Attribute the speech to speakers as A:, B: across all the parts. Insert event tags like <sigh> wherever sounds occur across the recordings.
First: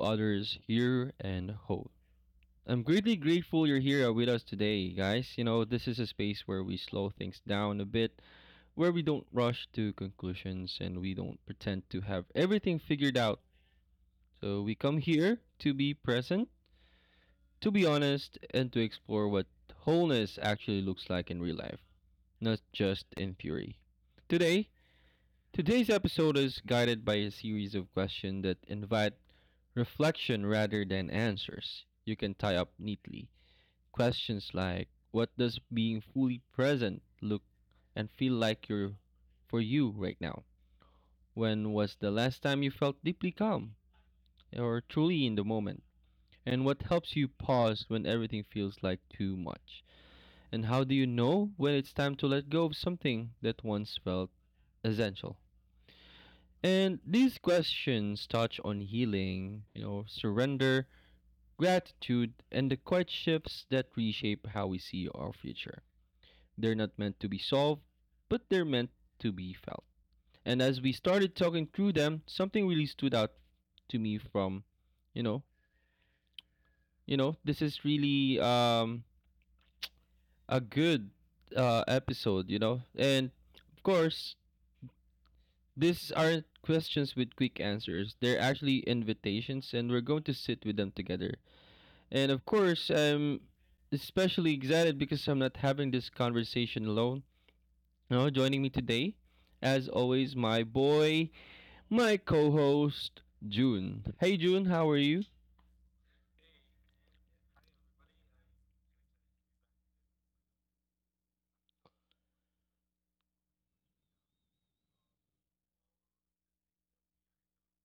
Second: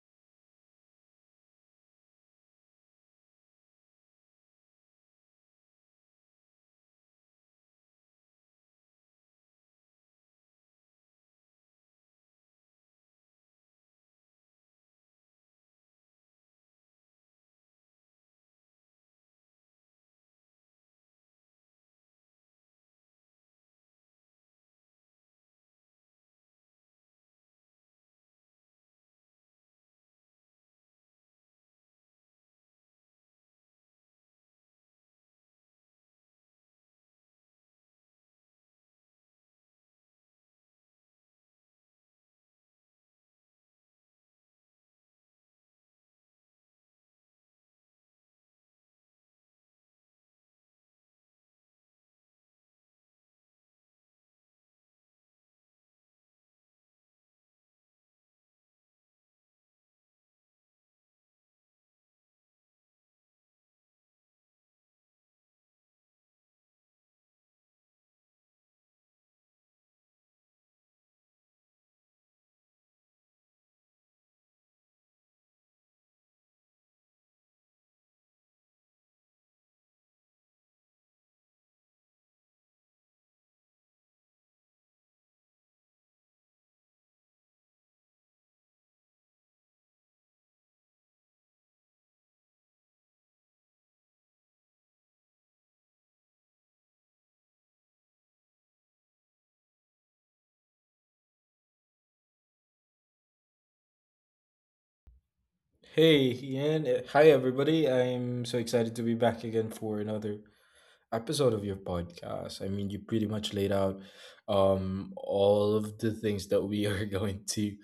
A: Others Here and Hope. I'm greatly grateful you're here with us today, guys. You know, this is a space where we slow things down a bit, where we don't rush to conclusions and we don't pretend to have everything figured out. So we come here to be present, to be honest, and to explore what wholeness actually looks like in real life, not just in theory. Today, Today's episode is guided by a series of questions that invite reflection rather than answers you can tie up neatly. Questions like, what does being fully present look and feel like you're for you right now? When was the last time you felt deeply calm or truly in the moment? And what helps you pause when everything feels like too much? And how do you know when it's time to let go of something that once felt essential? And these questions touch on healing, you know, surrender, gratitude, and the courtships that reshape how we see our future. They're not meant to be solved, but they're meant to be felt. And as we started talking through them, something really stood out to me from, you know, you know, this is really a good episode, you know, and of course, These aren't questions with quick answers. They're actually invitations, and we're going to sit with them together. And of course, I'm especially excited because I'm not having this conversation alone. Now, joining me today, as always, my boy, my co host, June. Hey, June, how are you?
B: Hey, Ian. Hi, everybody. I'm so excited to be back again for another episode of your podcast. I mean, you pretty much laid out all of the things that we are <laughs> going to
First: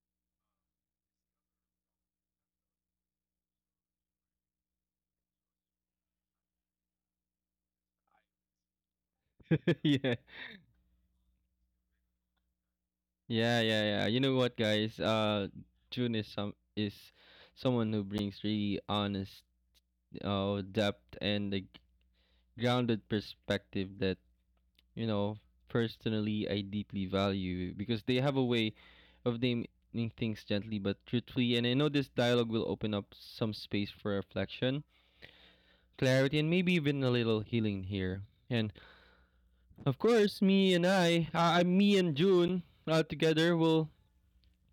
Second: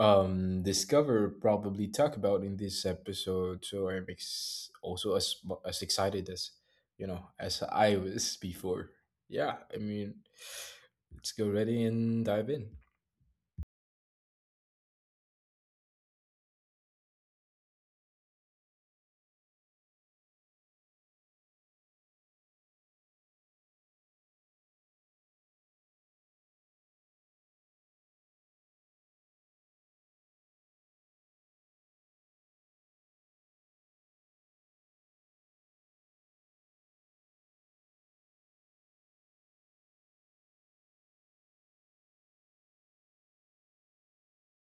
B: discover, probably talk about in this episode. So also as, as excited as, you know, as I was <laughs> before. Yeah, I
A: <laughs> Yeah.
B: mean, let's go ready and dive in.
A: Yeah, yeah, yeah. You know what, guys? June is someone who brings really honest, depth and a grounded perspective that, you know, personally I deeply value, because they have a way of naming things gently but truthfully. And I know this dialogue will open up some space for reflection, clarity, and maybe even a little healing here. And of course, me and June, together will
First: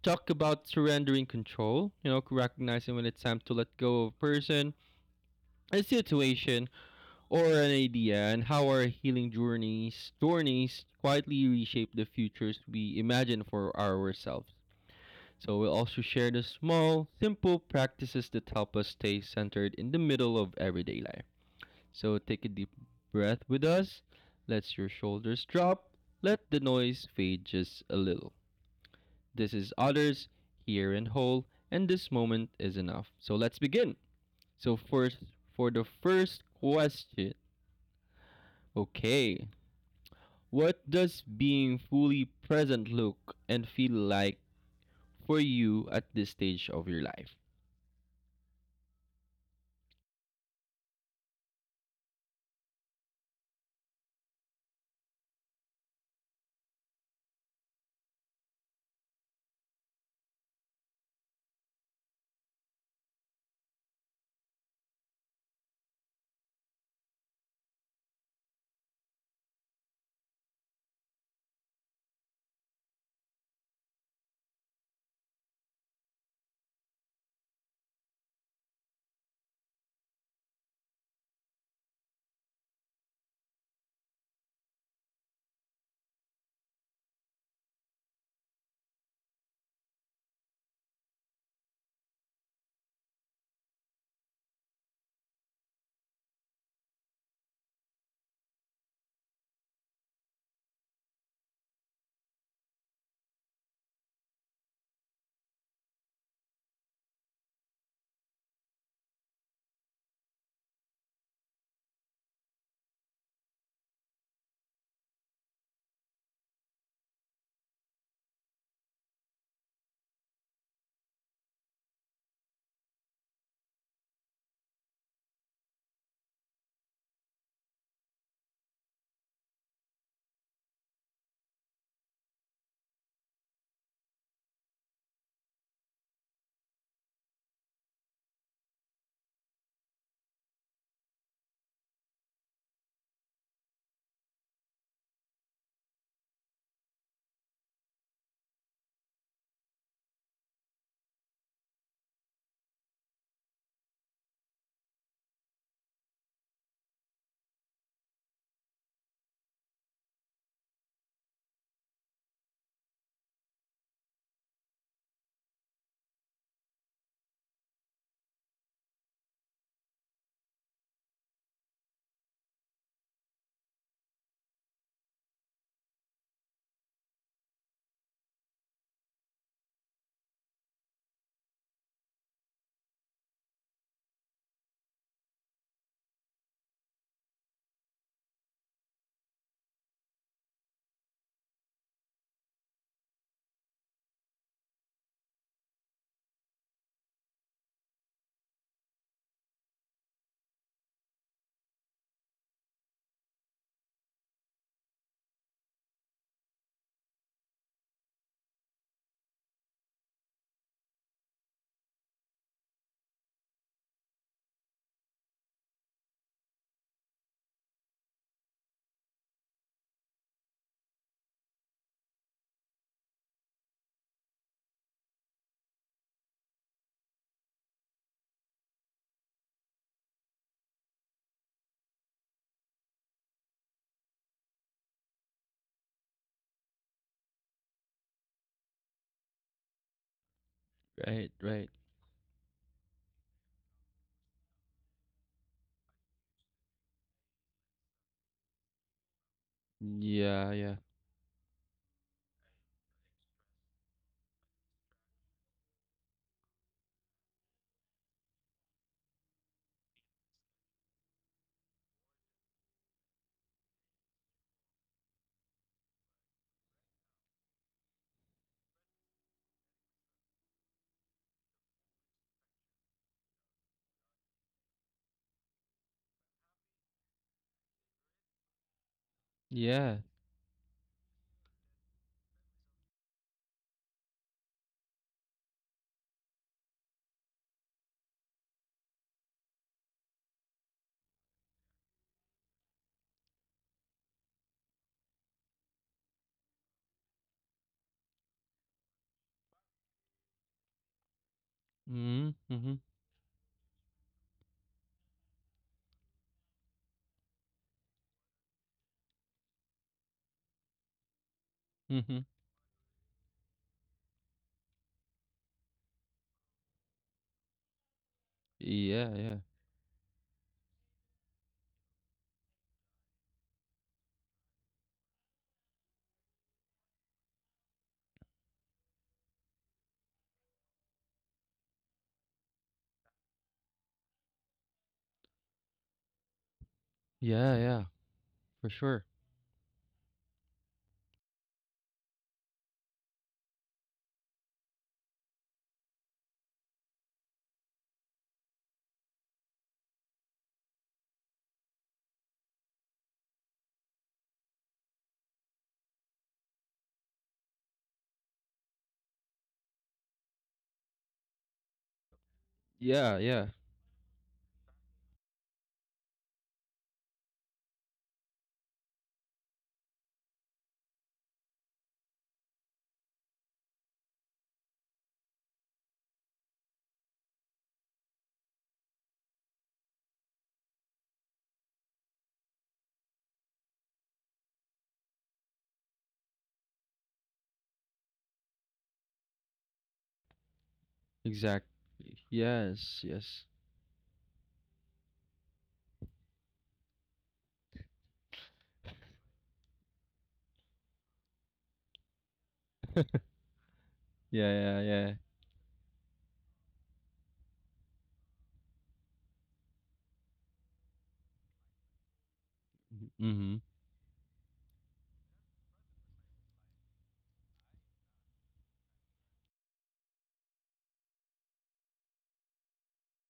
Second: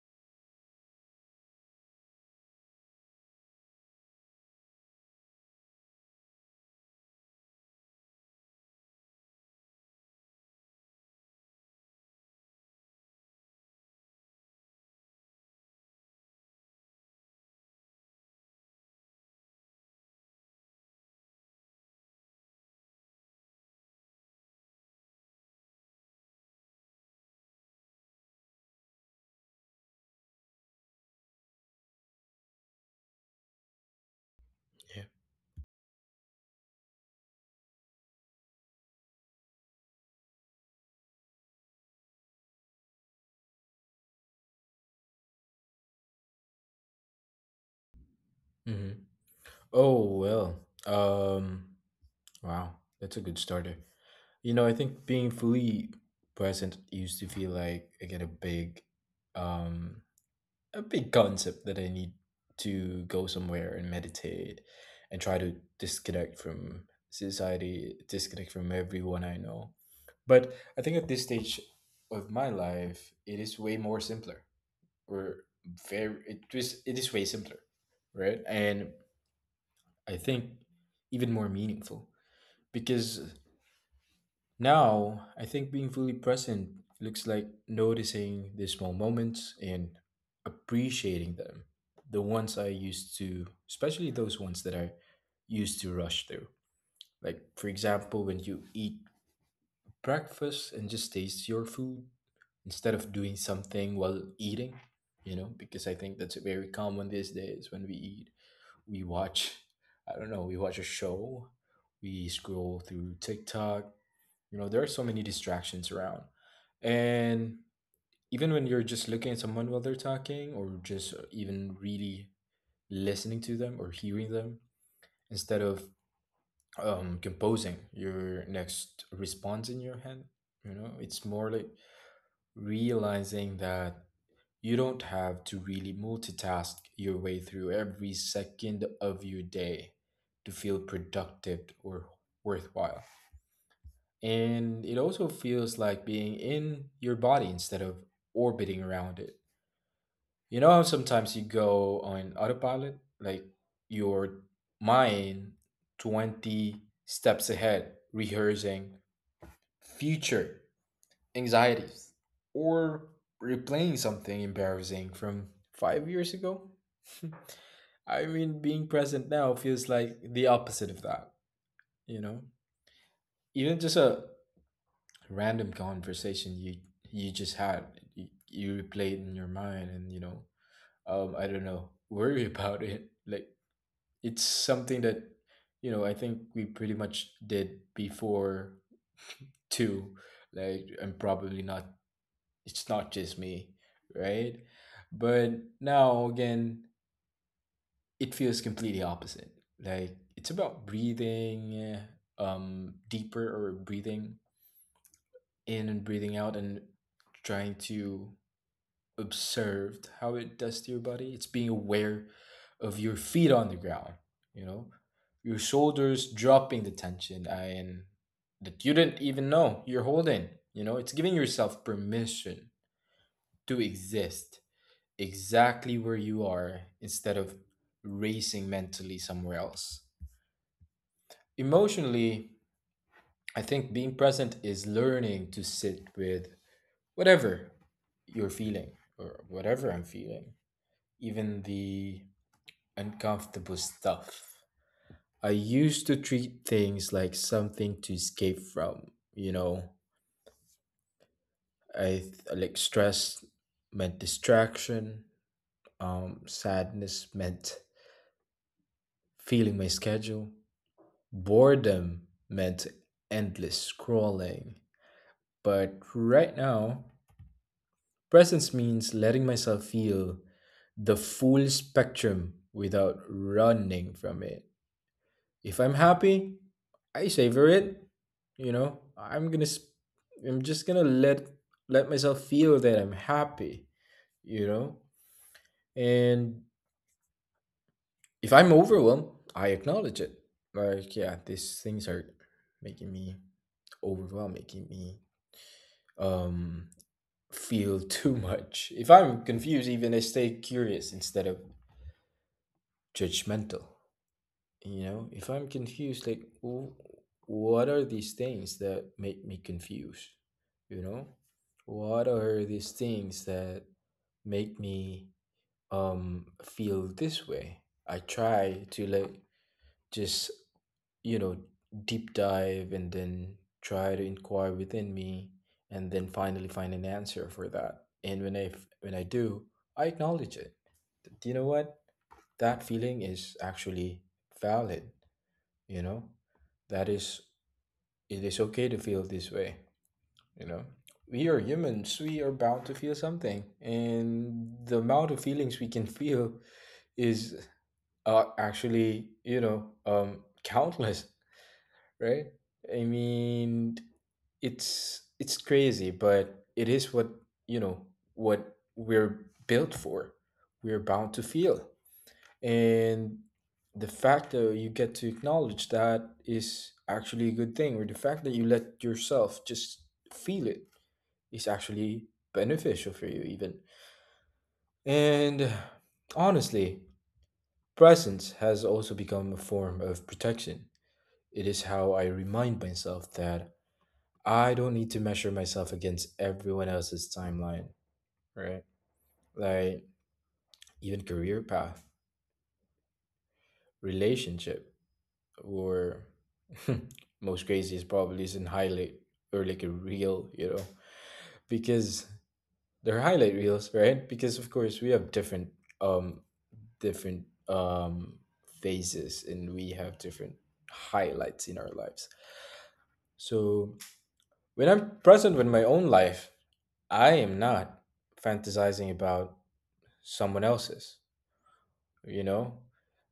A: talk about surrendering control, you know, recognizing when it's time to let go of a person, a situation, or an idea, on how our healing journeys quietly reshape the futures we imagine for ourselves. So we'll also share the small, simple practices that help us stay centered in the middle of everyday life. So take a deep breath with us. Let your shoulders drop. Let the noise fade just a little. This is Others, Here and Whole, and this moment is enough. So let's begin. So
B: Yeah.
A: first For the first question. Okay, what does being fully present look and feel like for you at this stage of your life?
B: hmm Oh, well. Um, wow. That's a good starter. You know, I think being fully present used to feel like again um a big concept that I need to go somewhere and meditate and try to disconnect from society, disconnect from everyone I know. But I think at this stage of my life, it is way more simpler. Or very it was it is way simpler, right? And I think even more meaningful because now, I think being fully present looks like noticing the small moments and appreciating them. The ones I used to, especially those ones that I used to rush through. Like, for example, when you eat breakfast and just taste your food instead of doing something while eating, you know, because I think that's very common these days. When we eat, we watch, I don't know, we watch a show, we scroll through TikTok. You know, there are so many distractions around. And even when you're just looking at someone while they're talking, or just even really listening to them or hearing them, instead of composing your next response in your head, you know, it's more like realizing that you don't have to really multitask your way through every second of your day to feel productive or worthwhile. And it also feels like being in your body instead of orbiting around it. You know how sometimes you go on autopilot, like your mind 20 steps ahead, rehearsing future anxieties or replaying something embarrassing from 5 years ago? <laughs> I mean, being present now feels like the opposite of that, you know? Even just a random conversation you just had, you replay it in your mind and I don't know, <laughs> worry about it. Like it's something that, you know, I think we pretty much did before too. Like, and probably not, it's not just me, right? But now again, it feels completely opposite. Like it's about breathing deeper, or breathing in and breathing out and trying to observed how it does to your body. It's being aware of your feet on the ground, you know, your shoulders dropping the tension and that you didn't even know you're holding. You know, it's giving yourself permission to exist exactly where you are instead of racing mentally somewhere else. Emotionally, I think being present is learning to sit with whatever you're feeling or whatever I'm feeling.
A: Right,
B: Even
A: right.
B: the uncomfortable stuff. I used to treat things like something to escape from, you know.
A: Yeah, yeah.
B: Like, stress meant distraction, sadness meant feeling my schedule, boredom meant endless scrolling. But right now, presence means letting myself feel the full spectrum without running from it. If I'm happy, I savor it. You know,
A: Yeah.
B: I'm just gonna let myself feel that I'm happy. You know, and if I'm overwhelmed, I acknowledge it. Like, yeah, these things are making me overwhelmed, making me um feel <laughs> too much. If I'm confused, even I stay curious instead of
A: Mhm. Mhm.
B: judgmental. You know, if I'm confused, like, what are these things that make me confused? You know,
A: Mhm.
B: what are these things that make me feel this way? I try to
A: Yeah,
B: like,
A: yeah.
B: just, you know, deep dive and then try to inquire within me and then finally find an answer for that. And when I do, I acknowledge it. Do you know what? That feeling is actually valid, you know? That is,
A: Yeah, yeah.
B: it is
A: For
B: okay to
A: sure.
B: feel this way. You know, we are humans, we are bound to feel something, and the amount of feelings we can <laughs> feel is, actually, you know, countless. <laughs> Right? I mean, it's crazy, but it is what, you know, what we're built for. We're bound to feel.
A: Yeah,
B: And
A: yeah.
B: the fact that you get to acknowledge that is actually a good thing, or the fact that you let yourself just feel it is actually beneficial for you, even. And honestly, presence has also become a form of protection. It is how I remind myself that I don't need to measure myself against everyone else's timeline, right? Like, even career path,
A: Exactly. Yes, yes.
B: relationship, or <laughs> most craziest probably is in highlight or like a reel, you know, because they're highlight reels, right? Because
A: Yeah,
B: of
A: yeah,
B: course we
A: yeah.
B: have different um different phases, and we have different highlights in our lives.
A: Mhm.
B: So when I'm present with my own life, I am not fantasizing about someone else's. You know,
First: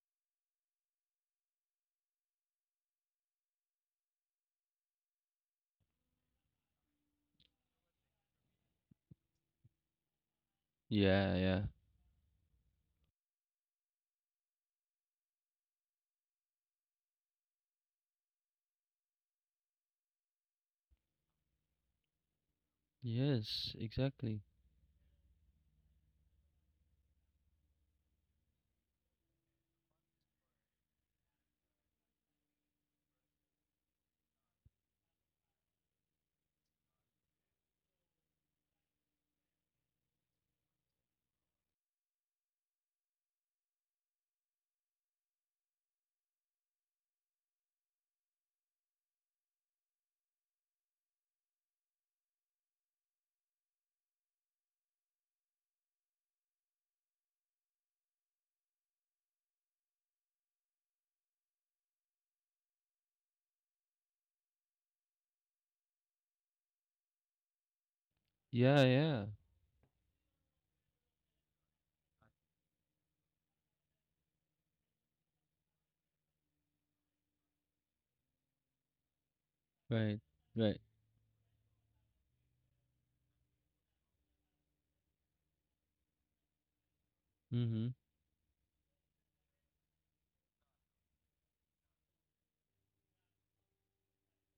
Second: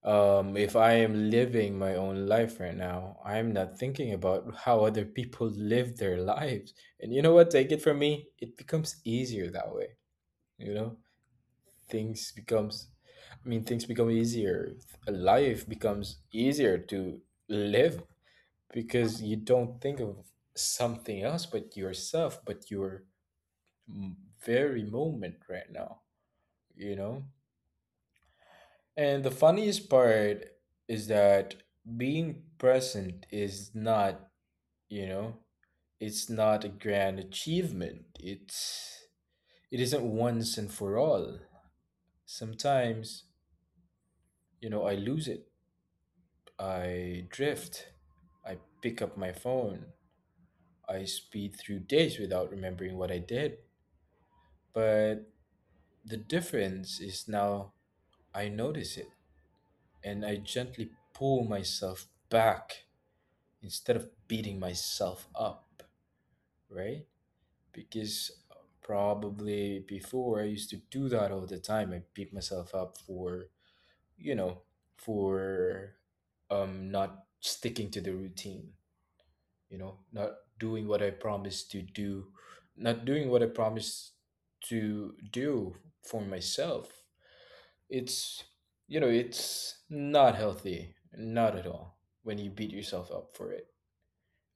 B: if I am living my own life right now, I'm not thinking about how other people live their lives. And you know what, take it from me, it becomes easier that way. You know,
A: Yeah, yeah.
B: things becomes, I mean, things become easier, life becomes easier to live, because you don't think of something else but yourself, but your
A: Yes,
B: m-
A: exactly.
B: very moment right now, you know. And the funniest part is that being present is not, you know, it's not a grand achievement. It's, it isn't once and for all. Sometimes, you know, I lose it. I drift. I pick up my phone. I speed through days without remembering what I did. But the difference is now I notice it and I gently pull myself back instead of beating myself up, right? Because
A: Yeah, yeah.
B: probably before I used to do that all the time. I beat myself up for, you know, for not sticking to the routine, you know,
A: Right.
B: not
A: Right.
B: doing what I promised to do, not doing what I promised to do for myself.
A: Mhm.
B: It's, you know, it's not healthy, not at all, when you beat yourself up for it.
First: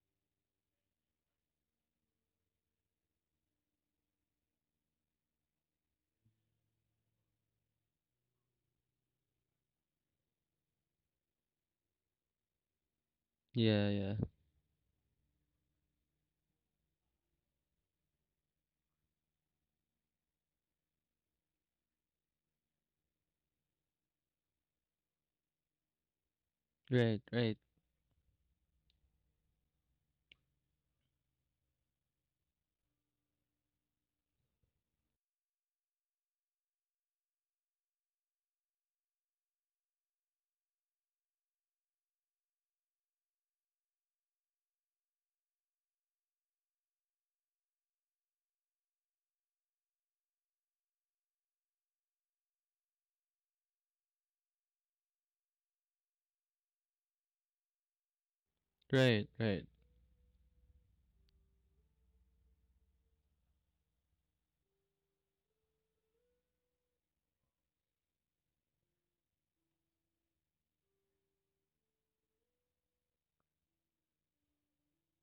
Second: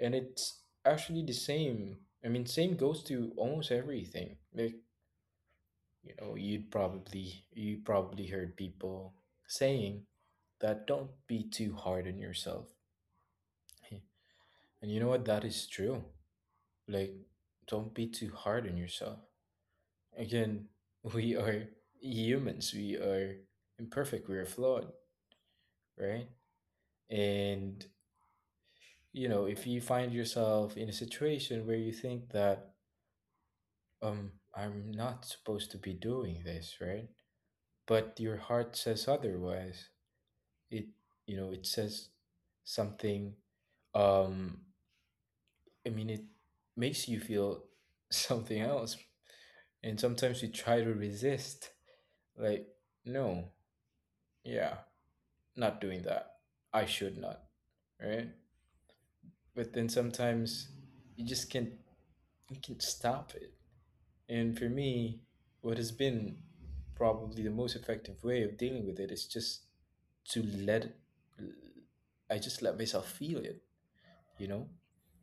B: And it's actually the same, I mean, same goes to almost everything. Like, you know, you probably heard people saying that don't be too hard on yourself.
A: Yeah, yeah.
B: <laughs> And you know what, that is true. Like, don't be too hard on yourself. Again, <laughs> we are humans, we are imperfect, we are flawed, right?
A: Right, right.
B: And you know, if you find yourself in a situation where you think that, I'm not supposed to be doing this, right? But your heart says otherwise. It, you know, it says something. Um, I mean, it makes you feel <laughs> something else. And sometimes you try to resist, like, no, yeah, not doing that. I should not, right?
A: Right, right.
B: But then sometimes you just can't, you can't stop it. And for me, what has been probably the most effective way of dealing with it is just to let I just let myself feel it, you know?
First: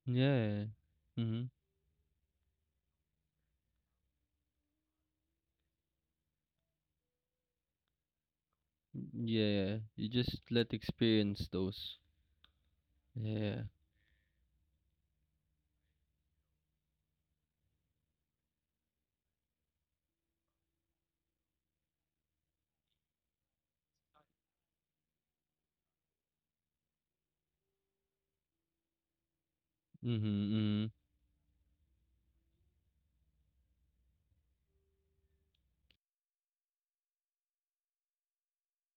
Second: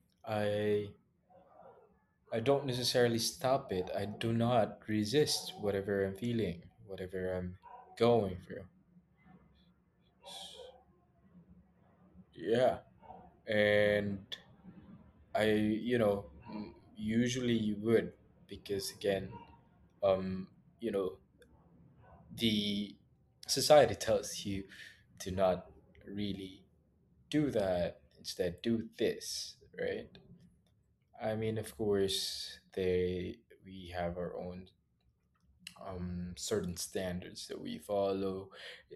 A: Yeah.
B: I
A: Mhm.
B: I don't necessarily stop it. I do not resist whatever I'm feeling, whatever I'm going through.
A: Mm, yeah, you just let experience those.
B: Yeah.
A: Yeah.
B: And I, you know, usually you would, because again, um, you know, the society tells you to not really do that, instead do this, right?
A: Mhm. Mhm.
B: I mean, of course they we have our own certain standards that we follow,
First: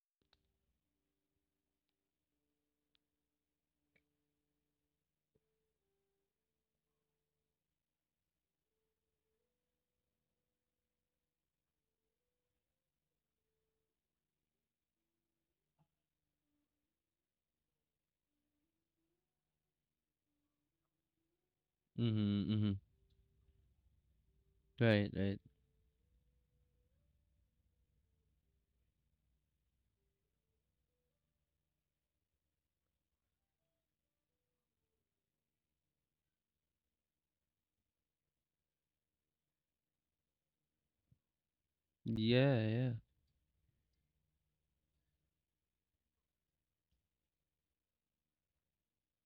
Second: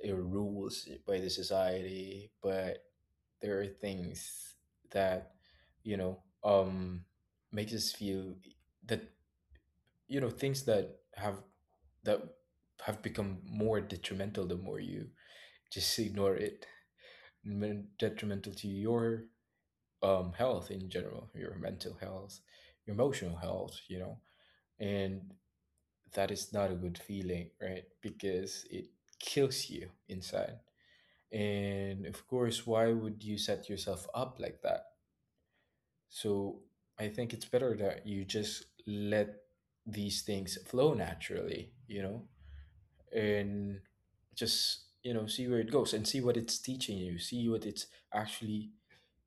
B: rules by the society, but there are things that, you know, makes us feel that, you know, things that have, that have become more detrimental the more you just ignore it. Detrimental to your health in general, your mental health,
A: Mhm. Mhm.
B: your emotional health, you know,
A: Right.
B: and
A: Right.
B: that is not a good feeling, right? Because it kills you inside. And of course, why would you set yourself up like that? So I think it's better that you just let these things flow naturally, you know,
A: Yeah. Yeah.
B: and just, you know, see where it goes and see what it's teaching you, see what it's actually,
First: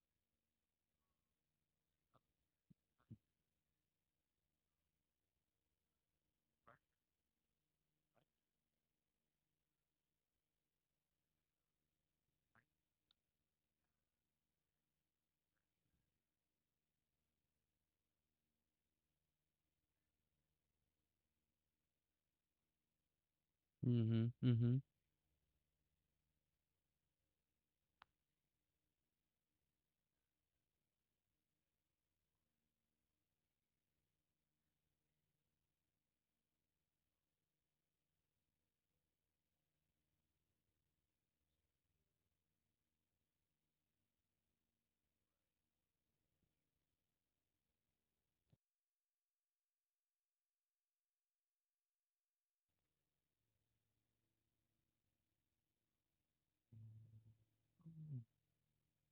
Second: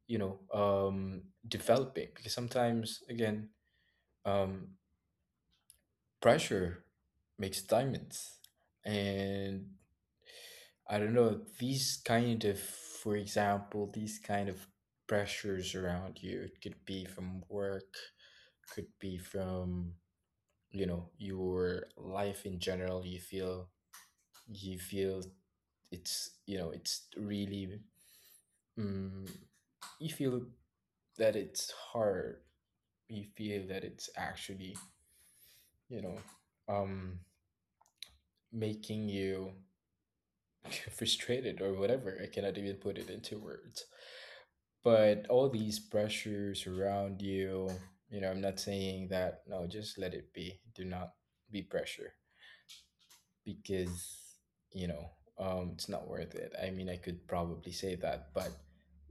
B: you know, developing, because sometimes again, um, pressure makes diamonds. And I don't know, these kind of, for example, these kind of pressures around you, it could be from work, could be from, you know, your life in general.
A: Mhm.
B: You
A: Mhm.
B: feel it's, you know, it's really, mm you feel that it's hard. You feel that it's actually, you know, um, making you <laughs> frustrated or whatever. I cannot even put it into words. But all these pressures around you, you know, I'm not saying that, no, just let it be. Do not be pressure because, you know, it's not worth it. I mean, I could probably say that, but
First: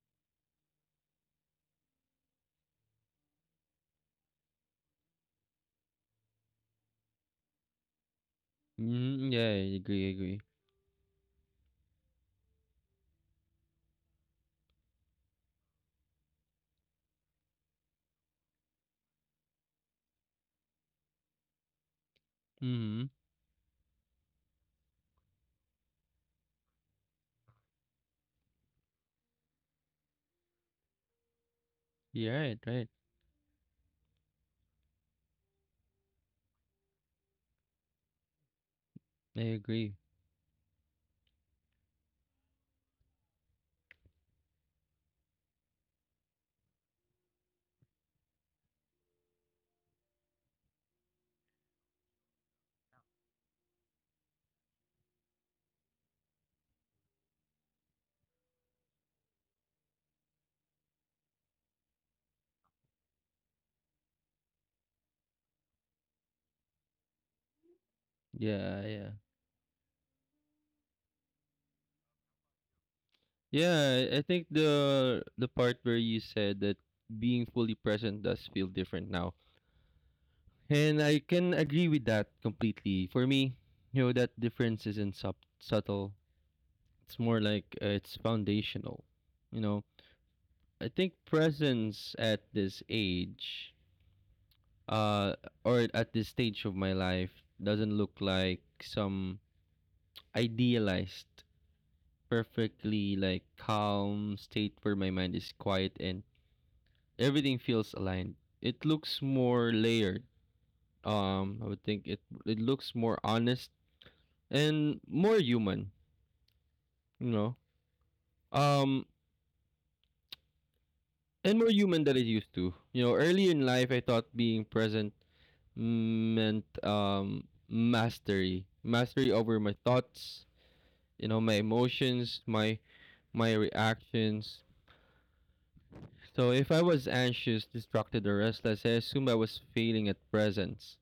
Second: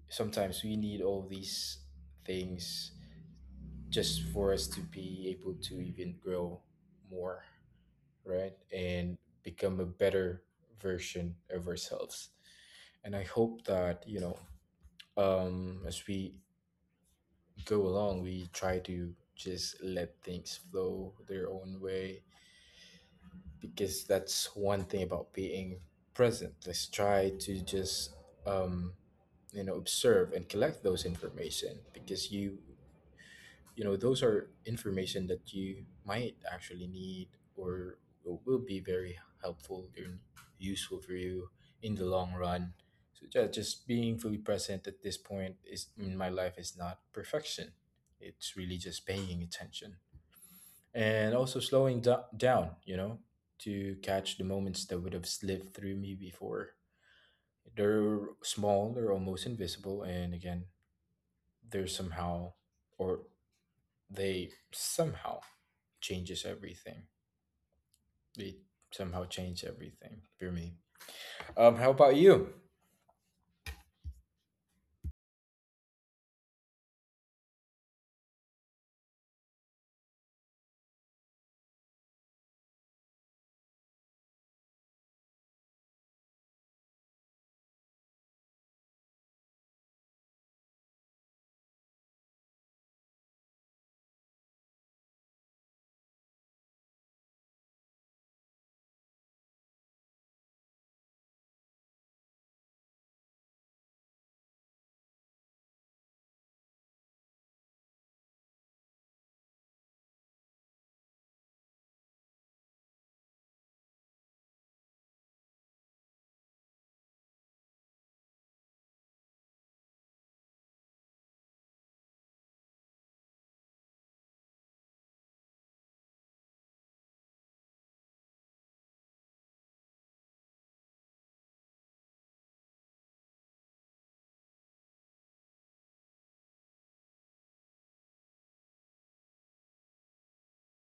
B: sometimes we need all these things just for us to be able to even grow more, right? And
A: Mhm. Yeah. I
B: become a
A: agree. I agree.
B: better version of ourselves. And I hope that, you know, as we go along, we try to just let things flow their own way,
A: Mhm.
B: because that's one thing about being present. Let's try to just um, you know observe and collect those information because
A: Yeah. Right.
B: you
A: Right.
B: you know those are information that you might actually need or will be very
A: I
B: helpful
A: agree.
B: and useful for you in the long run. So yeah, just being fully present at this point is in my life is not perfection. It's really just paying attention and also slowing down, you know, to catch the moments that would have slipped through me before. They're small, they're almost invisible, and again, they're somehow or they somehow changes everything. They
A: Yeah. Yeah.
B: somehow change everything for me. How about you?
A: Yeah. I think the part where you said that being fully present does feel different now, and I can agree with that completely. For me, you know, that difference isn't subtle. It's more like it's foundational. You know, I think presence at this age, uh, or at this stage of my life, doesn't look like some idealized, perfectly like calm state where my mind is quiet and everything feels aligned. It looks more layered. I would think it looks more honest and more human. You know, um, and more human than it used to. You know, early in life, I thought being present meant mastery, mastery over my thoughts, you know, my emotions, my reactions. So if I was anxious, distracted, or restless, I assumed I was failing at presence.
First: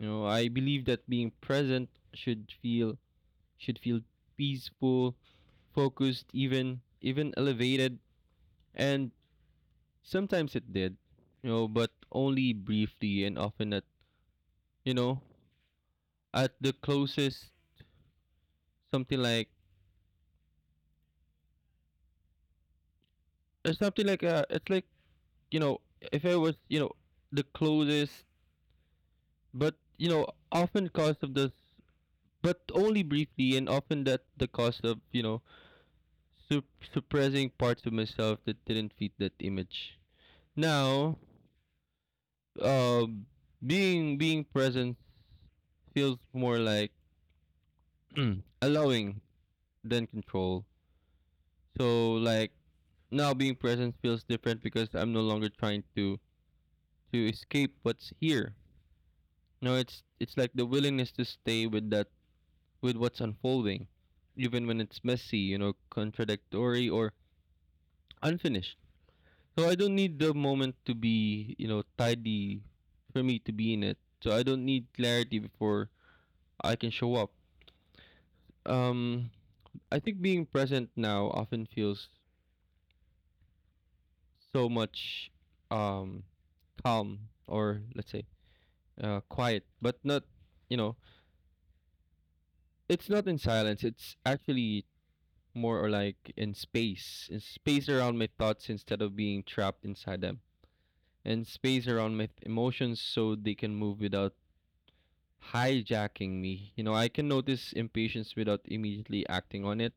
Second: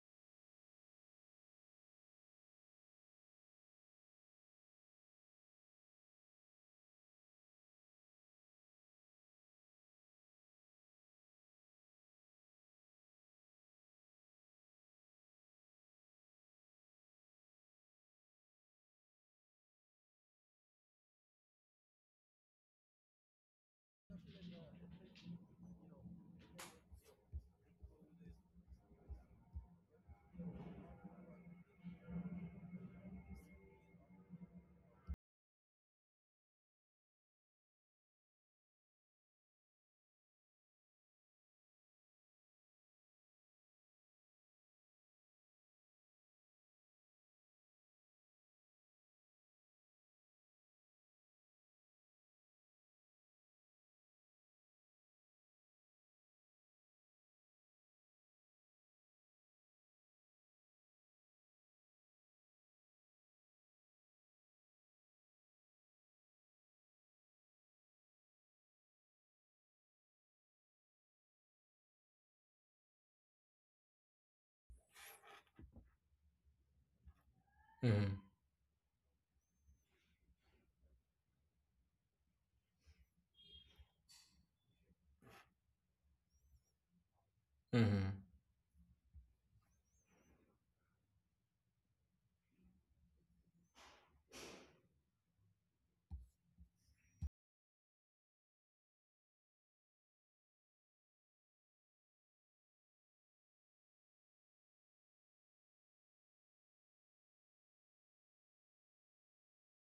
A: You know, I believe that being present should feel should feel peaceful, focused, even elevated. And sometimes it did, you know, but only briefly and often at you know at the closest something like something like it's like you know if I was you know the closest but you know often cost of this but only briefly and often at the cost of, you know, suppressing parts of myself that didn't fit that image. Now, um, being present feels more like <clears throat> allowing than control. So like now being present feels different because I'm no longer trying to escape what's here. No, it's like the willingness to stay with what's unfolding, even when it's messy, you know, contradictory or unfinished. So I don't need the moment to be, you know, tidy for me to be in it. So I don't need clarity before I can show up.
B: Mm-hmm.
A: Um I think being present now often feels so much um calm, or
B: Mm-hmm.
A: let's say quiet, but not, you know, it's not in silence, it's actually more or like in space, in space around my thoughts instead of being trapped inside them, and space around emotions, so they can move without hijacking me. You know, I can notice impatience without immediately acting on it.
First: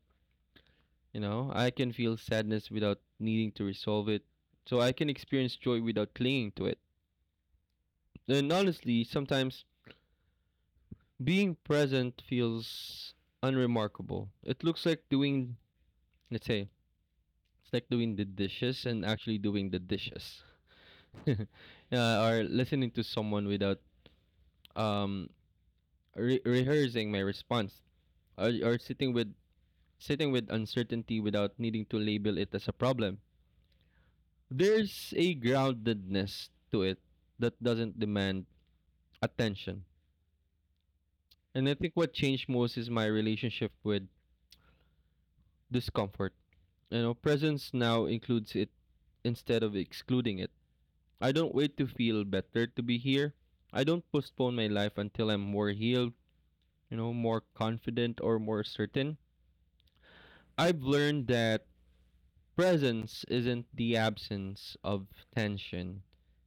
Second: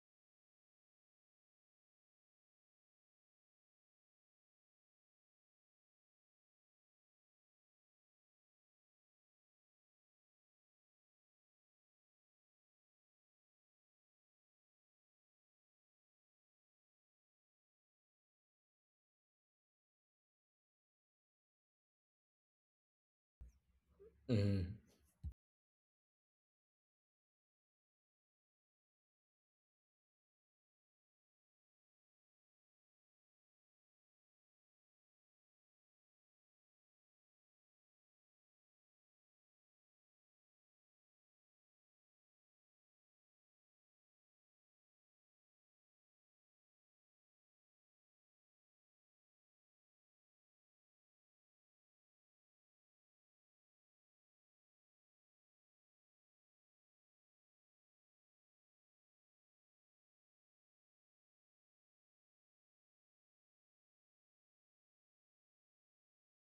A: You know, I can feel sadness without needing to resolve it, so I can experience joy without clinging to it. And honestly, sometimes being present feels unremarkable. It looks like doing, let's say, it's like doing the dishes and actually doing the dishes, <laughs> uh, or listening to someone without
B: Mm-hmm.
A: um rehearsing my response, or sitting with uncertainty without needing to label it as a problem. There's a groundedness to it that doesn't demand attention. And I think what changed most is my relationship with discomfort. You know, presence now includes it instead of excluding it. I don't wait to feel better to be here. I don't postpone my life until I'm more healed, you know, more confident or more certain. I've learned that presence isn't the absence of tension.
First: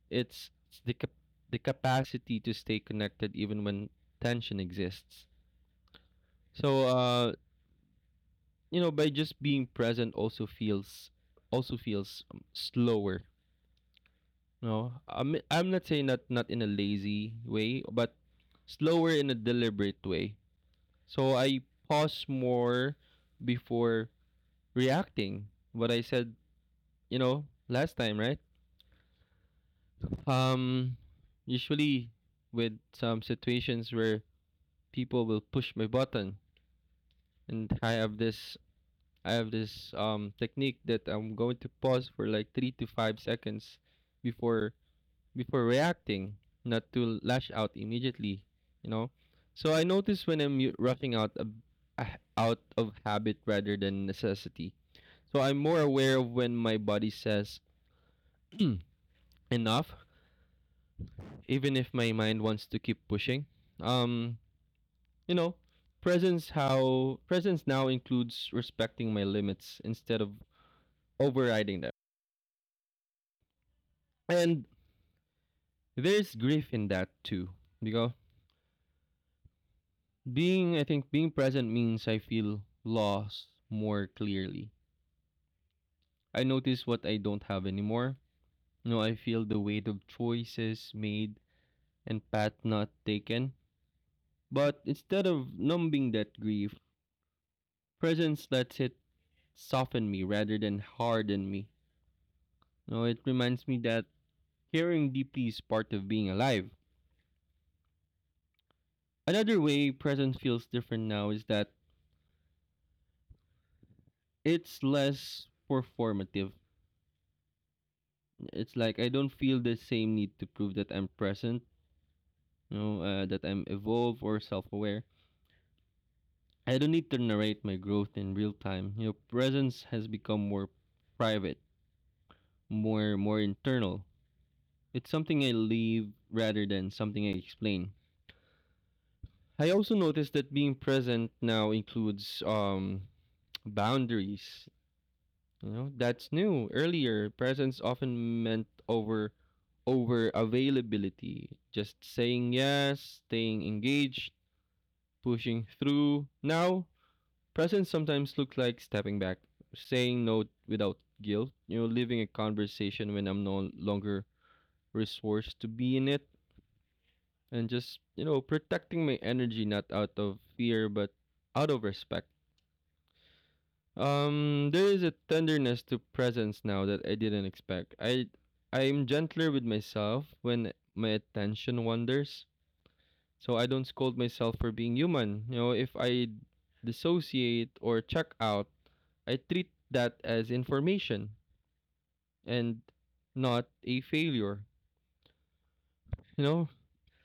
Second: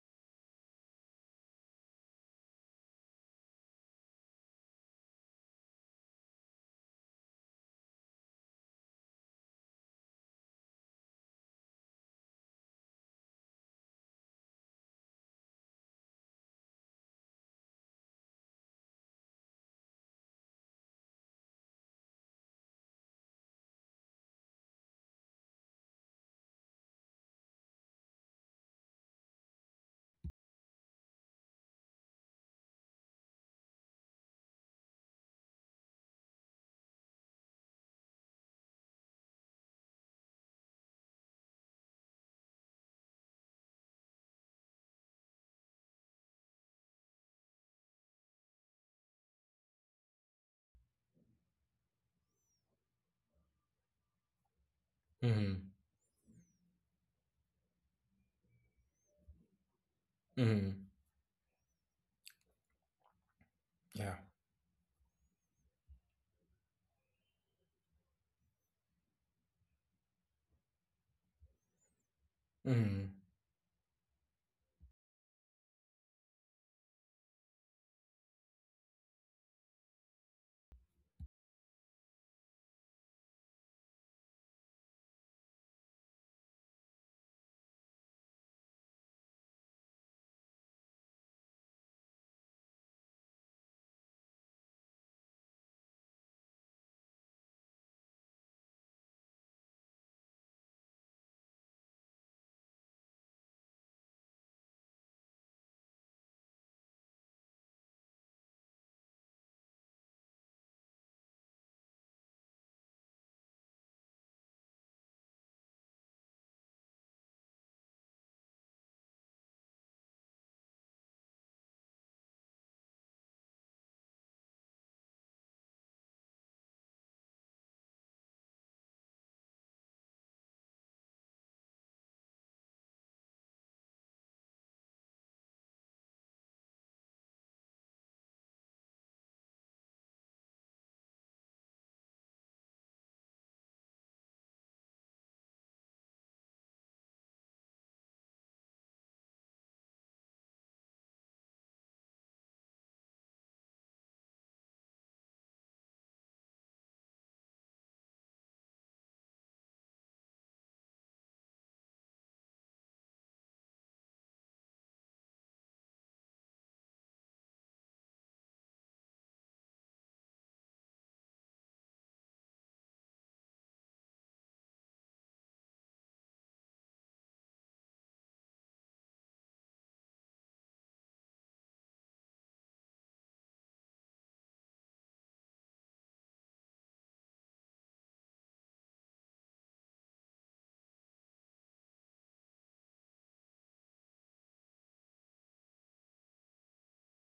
A: It's it's the cap- the capacity to stay connected even when tension exists. So, you know, by just being present also feels slower. No, I'm not saying that not in a lazy way, but slower in a deliberate way. So I pause more before reacting. What I said, you know, last time, right? Um, usually with some situations where people will push my button, and I have this technique that I'm going to pause for like 3 to 5 seconds before before reacting, not to lash out immediately, you know. So I notice when I'm rushing out of, out of habit rather than necessity. So I'm
B: Mm-hmm.
A: more aware of when my body says <clears throat> enough,
B: Mm-hmm.
A: even if my mind wants to keep pushing.
B: Yeah.
A: Um, you know, presence now includes respecting my limits instead of overriding them.
B: Mm-hmm.
A: And there's grief in that too, because being, I think, being present means I feel lost more clearly. I notice what I don't have anymore. You know, I feel the weight of choices made and path not taken. But instead of numbing that grief, presence lets it soften me rather than harden me. You know, it reminds me that caring deeply is part of being alive. Another way presence feels different now is that it's less performative. It's like I don't feel the same need to prove that I'm present, you know, that I'm evolved or self aware. I don't need to narrate my growth in real time. You know, presence has become more private, more internal. It's something I leave rather than something I explain. I also noticed that being present now includes <tsk> boundaries. You know, that's new. Earlier, presence often meant over availability, just saying yes, staying engaged, pushing through. Now, presence sometimes looks like stepping back, saying no without guilt, you know, leaving a conversation when I'm no longer resourced to be in it, and just, you know, protecting my energy, not out of fear but out of respect. There is a tenderness to presence now that I didn't expect. I'm gentler with myself when my attention wanders, so I don't scold myself for being human. You know, if I dissociate or check out, I treat that as information and not a failure. You know,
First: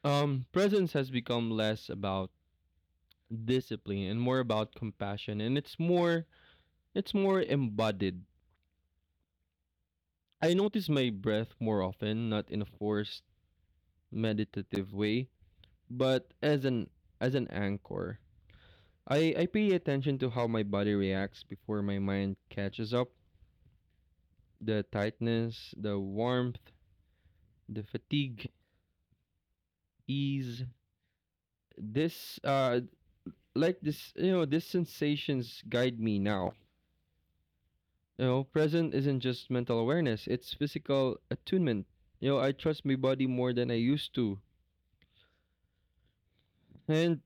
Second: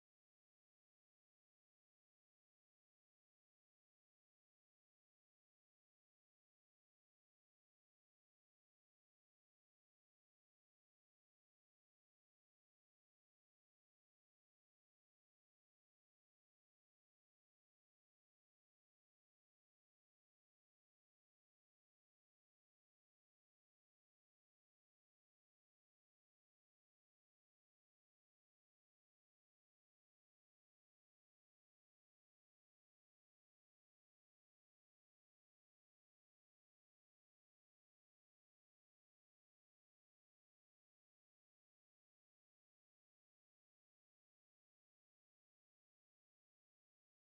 A: presence has become less about discipline and more about compassion. And it's more embodied. I notice my breath more often, not in a forced meditative way, but as an anchor. I pay attention to how my body reacts before my mind catches up. The tightness, the warmth, the fatigue, ease. This like this You know, these sensations guide me now. You know, present isn't just mental awareness, it's physical attunement. You know, I trust my body more than I used to, and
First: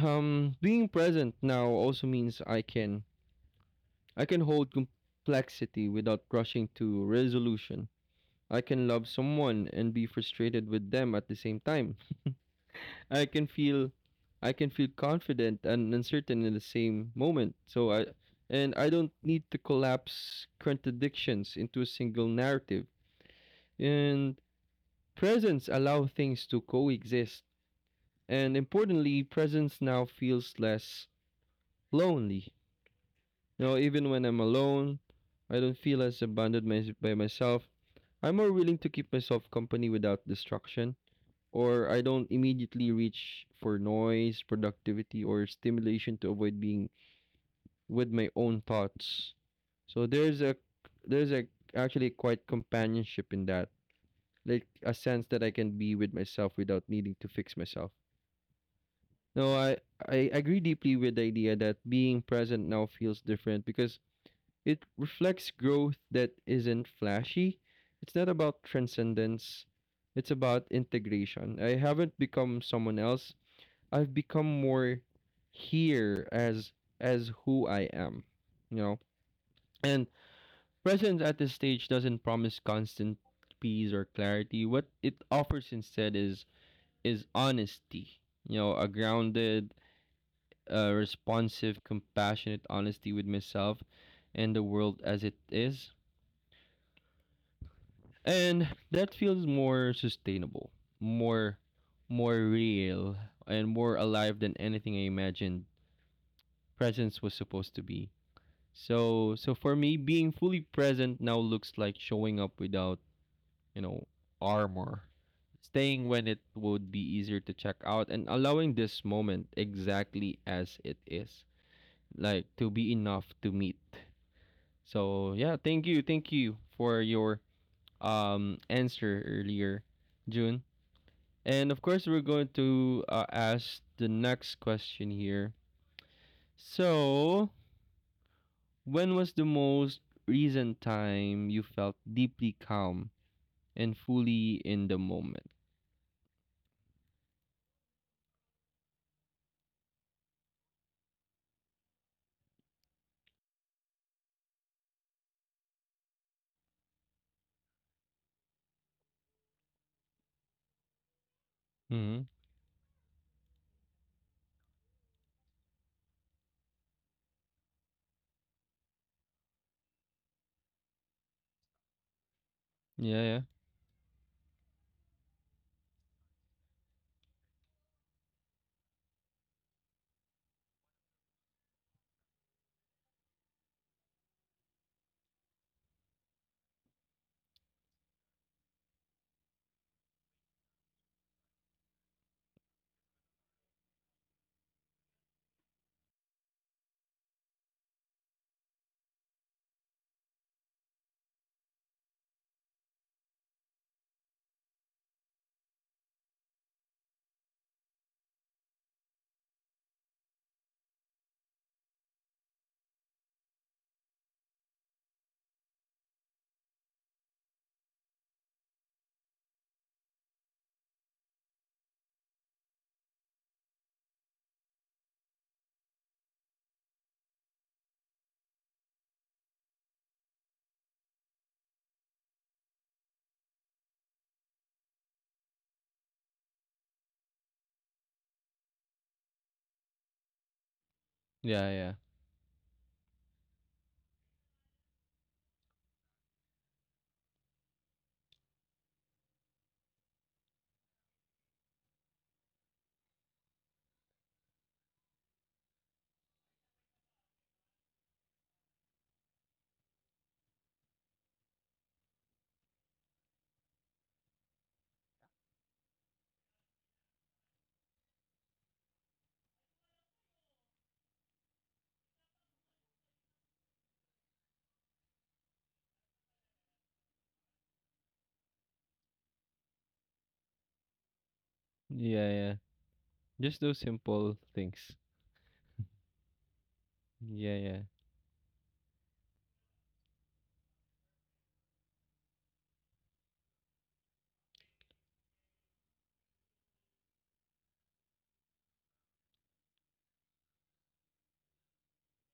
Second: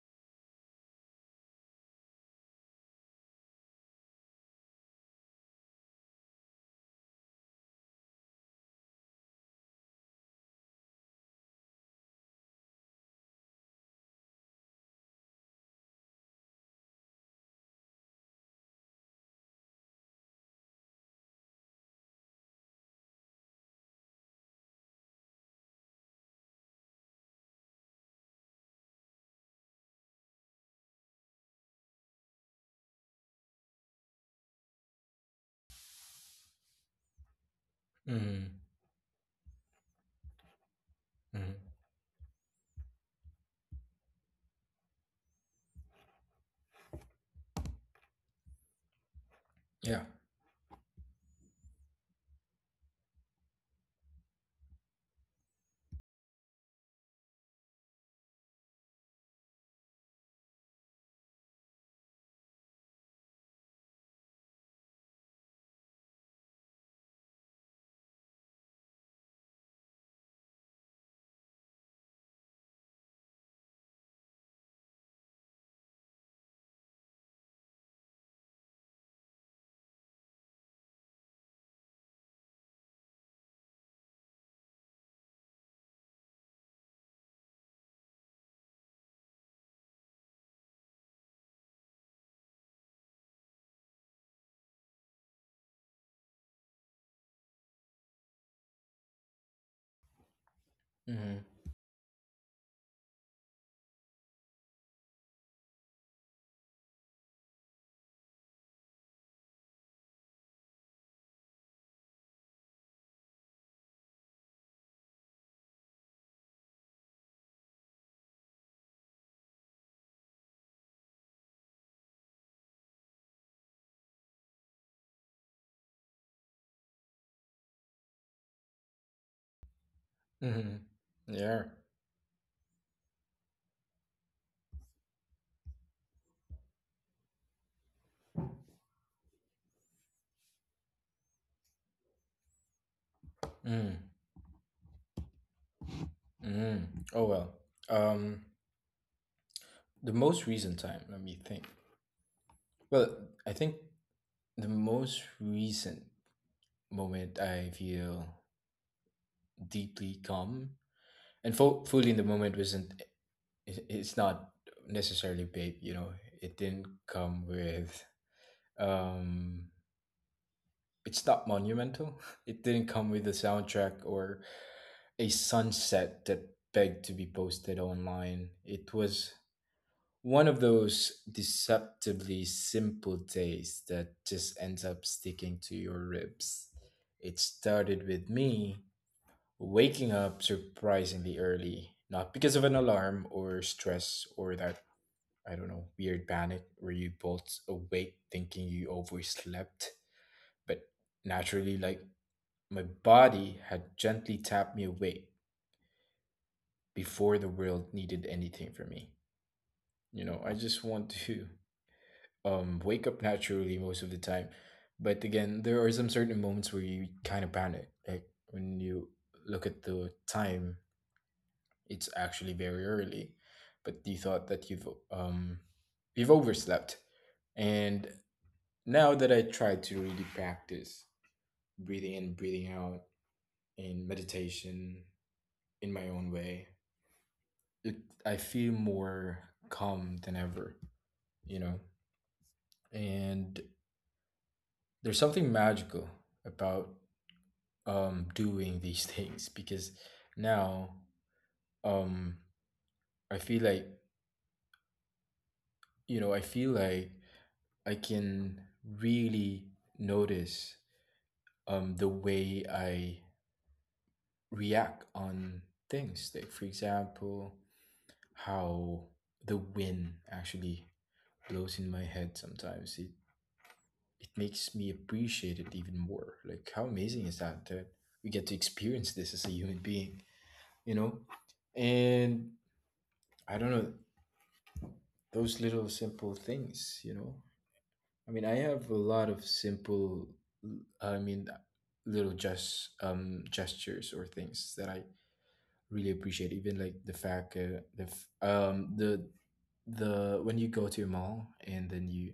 A: being present now also means I can hold complexity without rushing to resolution. I can love someone and be frustrated with them at the same time. I can feel i can feel confident and uncertain in the same moment, so I and I don't need to collapse contradictions into a single narrative. And presence allow things to coexist. And importantly, presence now feels less lonely. You know, even when I'm alone, I don't feel as abandoned by myself. I'm more
B: Mm-hmm.
A: willing to keep myself company without distraction,
B: Mm-hmm.
A: or I don't immediately reach for noise, productivity, or stimulation to avoid being with my own thoughts.
B: Yeah.
A: So there's a actually quite companionship in that, like a sense that I can be with myself without needing to fix myself. No, I agree deeply with the idea that being present now feels different because it reflects growth that isn't flashy. It's not about transcendence, it's about integration. I haven't become someone else. I've become more here as who I am, you know. And presence at this stage doesn't promise constant peace or clarity. What it offers instead is honesty. You know, a grounded, responsive, compassionate honesty with myself and the world as it is. And that feels more sustainable,
B: Mm-hmm.
A: more more real and more alive than anything I imagined presence was supposed to be. So for me, being fully present now looks like showing up without, you know armor, staying when it would be easier to check out, and allowing this moment exactly as it is, like to be enough to meet. So yeah, thank you for your answer earlier, June.
B: Mm-hmm. Yeah.
A: And of course, we're going to ask the next question here. So, when was the most recent time you felt deeply calm and
B: Mm.
A: fully in the moment?
B: Mm. Oh well. Um, the most recent time. Let me think. Well, I think the most recent moment I feel deeply calm and fully in
A: Mm-hmm.
B: the moment wasn't it's not necessarily big, you know, it didn't come with um it's not monumental <laughs> it didn't come
A: Yeah,
B: with a
A: yeah,
B: soundtrack or a sunset that begged to be posted online. It was one of those deceptively simple days that just ends up sticking to your ribs. It started with me waking up surprisingly early, not because of an alarm or stress or that, I don't know, weird panic where you both awake thinking you overslept. But naturally, like my body had gently tapped me awake before the world needed anything from me. You know, I just want to <laughs> wake up naturally most of the time. But again, there are some certain moments where you kind of panic. Like when you look at the time, it's actually very early, but you thought that um you've overslept. And now that I try to really practice breathing in, breathing out, and meditation in my own way, it, I feel more calm than ever, you
A: yeah,
B: know?
A: yeah,
B: And there's something magical about doing these <laughs> things because now, um, I feel like, you know, I feel like I can really notice the way I react on things. Like, for example, how the wind actually blows in my head sometimes. It makes me appreciate it even more. Like how amazing is that, that we get to experience this as a human being, you know?
A: yeah,
B: And
A: yeah. Just
B: I don't
A: those
B: know,
A: simple things.
B: those little simple things, you know?
A: Yeah,
B: I mean, I have a lot of simple I mean little just gestures or things that I really appreciate, even like the when you go to a mall and then you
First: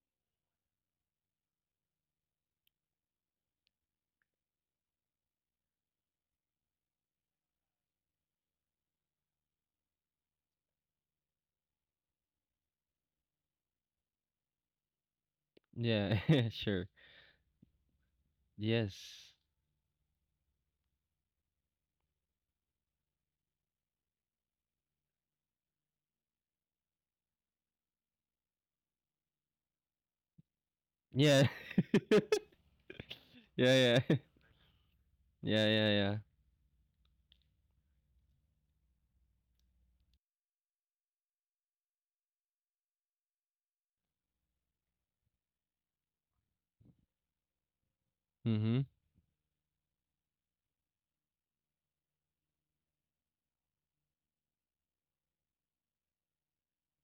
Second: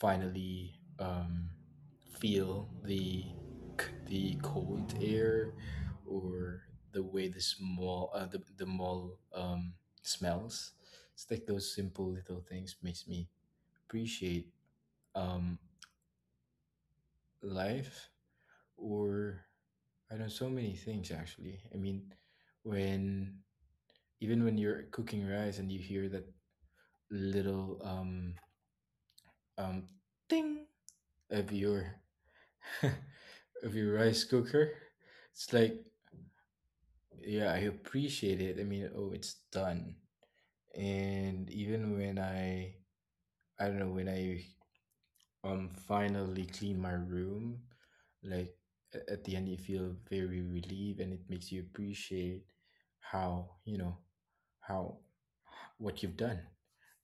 B: finally, um, feel the cold air, or the way the small the mall smells. It's like those simple little things makes me appreciate, um,
A: yeah, yeah. <laughs> Sure.
B: life,
A: Yes.
B: or I don't know, so many things actually. I mean, when, even when you're cooking rice and you hear that little, um, ding
A: Yeah,
B: of your
A: <laughs>
B: <laughs> of your
A: yeah, yeah,
B: rice cooker. It's
A: <laughs> yeah,
B: like,
A: yeah, yeah.
B: yeah, I appreciate it. I mean, oh, it's done. And even when I don't know, when I finally clean my room, like
A: Mm-hmm.
B: a- at the end, you feel very relieved, and it makes you appreciate, how, you know, how what you've done,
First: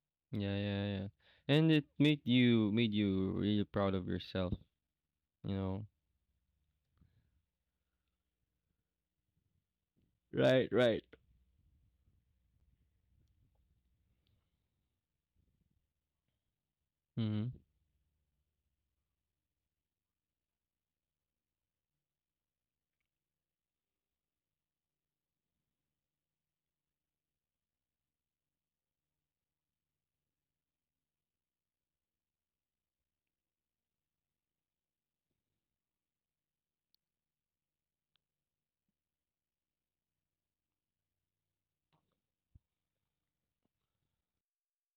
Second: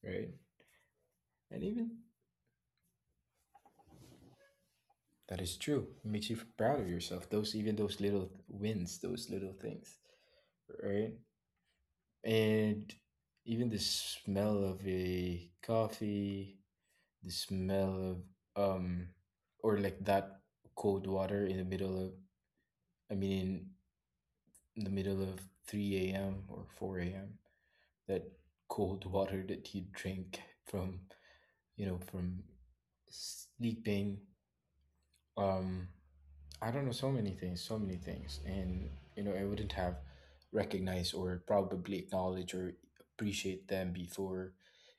B: right?
A: Yeah, yeah, yeah.
B: And
A: And it
B: even
A: made you really proud of yourself.
B: that
A: You
B: is true.
A: know.
B: It makes you proud of yourself. Those, even those little wins, those little things,
A: Right, right.
B: right? And even the smell of a coffee, the
A: Mhm.
B: smell of or like that cold water in the middle of, I mean, in the middle of 3 a.m. or 4 a.m., that cold water that you drink from, you know, from sleeping, um I don't know, so many things, so many things. And, you know, I wouldn't have recognized or probably acknowledged or appreciate them before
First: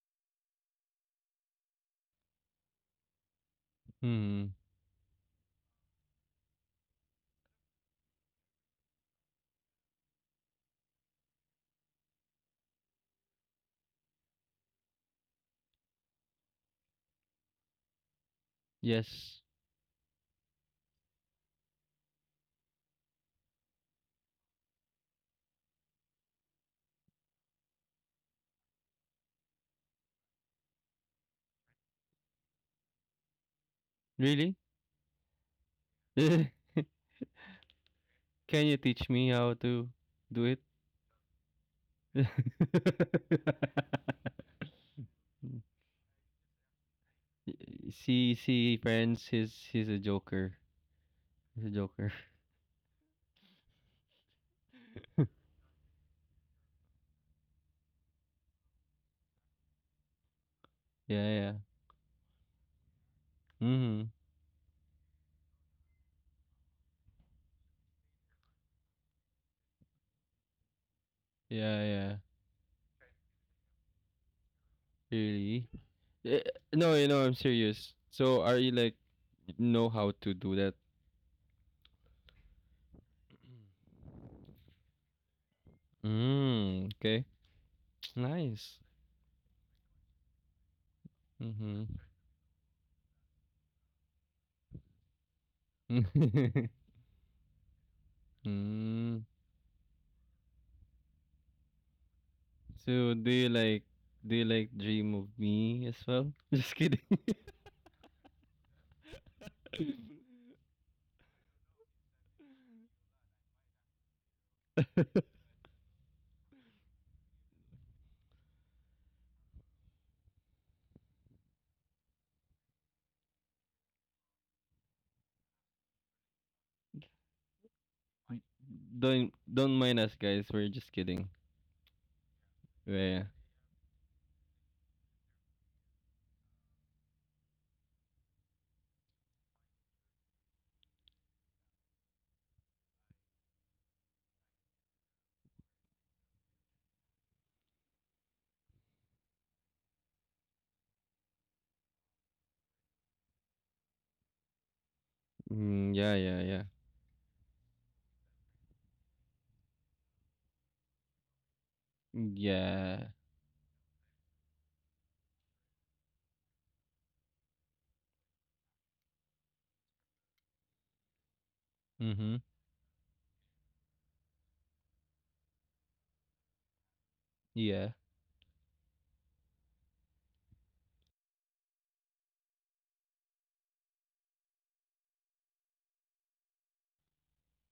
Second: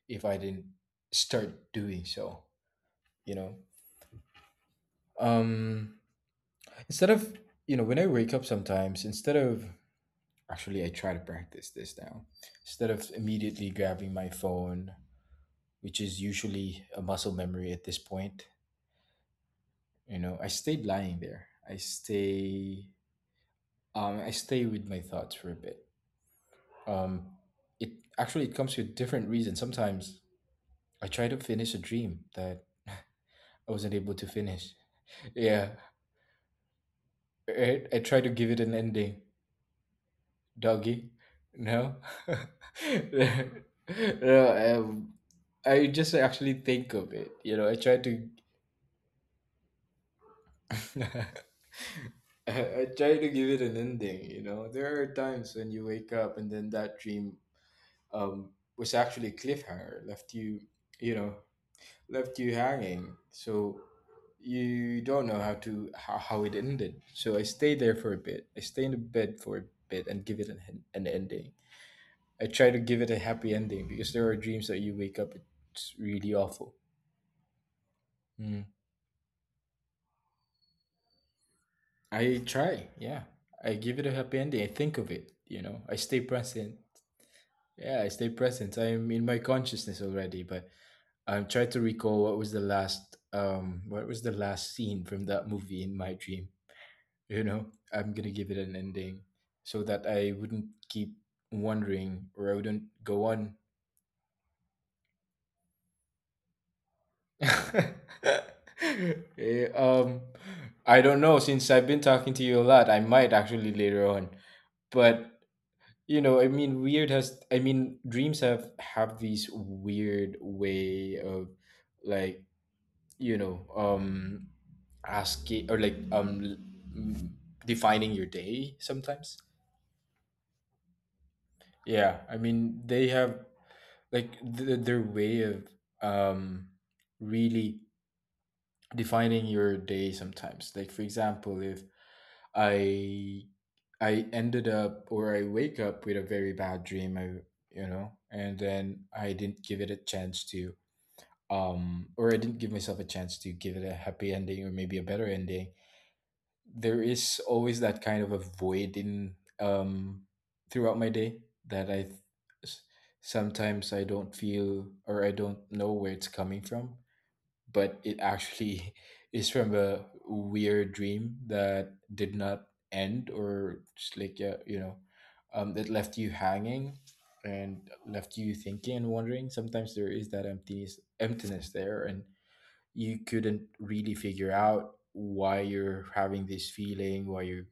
B: if I didn't start doing so, you know?
A: Hmm.
B: Um, instead of, you know, when I wake up sometimes, instead of, actually, I try to practice this now, instead of immediately grabbing my phone, which is usually a muscle memory at this point,
A: Yes.
B: you know, I stayed lying there. I stay with my thoughts for a bit. um it, actually it comes with different reasons. Sometimes I try to finish a dream that I wasn't able to
A: Really?
B: finish. Yeah,
A: <laughs>
B: I try to give it
A: Can
B: an
A: you teach
B: ending.
A: me how to do it?
B: Doggy no <laughs>
A: <laughs>
B: no, I just actually think of it, you know, I try to
A: See, friends. He's a joker.
B: <laughs>
A: He's a joker. <laughs>
B: I try to give it an ending, you know. There are times when you wake up and then that dream um was actually a cliffhanger, left you, you
A: Yeah,
B: know,
A: yeah.
B: left you hanging. So
A: Hmm.
B: you don't know how it ended. So I stayed there for a bit. I stay in the bed for a bit and give it an, an ending.
A: Yeah, yeah.
B: I try to give it a happy ending because there are dreams that you wake up,
A: Really?
B: it's really
A: Eh,
B: awful.
A: No, you know, I'm serious. So, are
B: Mm.
A: you like know how to do that?
B: I try, yeah. I give it a happy ending. I think of it, you know. I stay present.
A: Mm, okay.
B: Yeah, I stay present.
A: Nice.
B: I am in my consciousness already, but I'm trying to
A: Mm-hmm.
B: recall what was the last scene from that movie in my dream,
A: <laughs>
B: you know. I'm gonna give it an ending
A: Mm.
B: so that I wouldn't keep wondering or I wouldn't
A: So
B: go
A: do you
B: on. <laughs>
A: like do you like dream of me as well? <laughs> Just kidding.
B: Eh, um
A: <laughs>
B: I don't know, since I've been talking to you a lot, I might actually later on,
A: Wait.
B: but you know, I mean, dreams have these weird way of, like, you know, asking or like, m- defining your day
A: don't
B: sometimes.
A: don't mind us, guys. We're just kidding.
B: Yeah, I mean, they
A: Yeah.
B: have, like, th- their way of, um really defining your day sometimes. Like, for example, if i I ended up or I wake up with a very bad dream, you know, and then I didn't give it a chance to, or I didn't give myself a chance to give it a happy ending, or maybe a better ending,
A: Mm, yeah, yeah, yeah.
B: there is always that kind of a void in, um throughout my day, that s-
A: Yeah.
B: sometimes I don't feel or I don't know where it's coming from, but it actually <laughs> is from a weird dream that did
A: Mhm.
B: not end, or just like, yeah, you know, that left you hanging and
A: Yeah.
B: left you thinking and wondering. Sometimes there is that emptiness there, and you couldn't really figure out why you're having this feeling, why you're,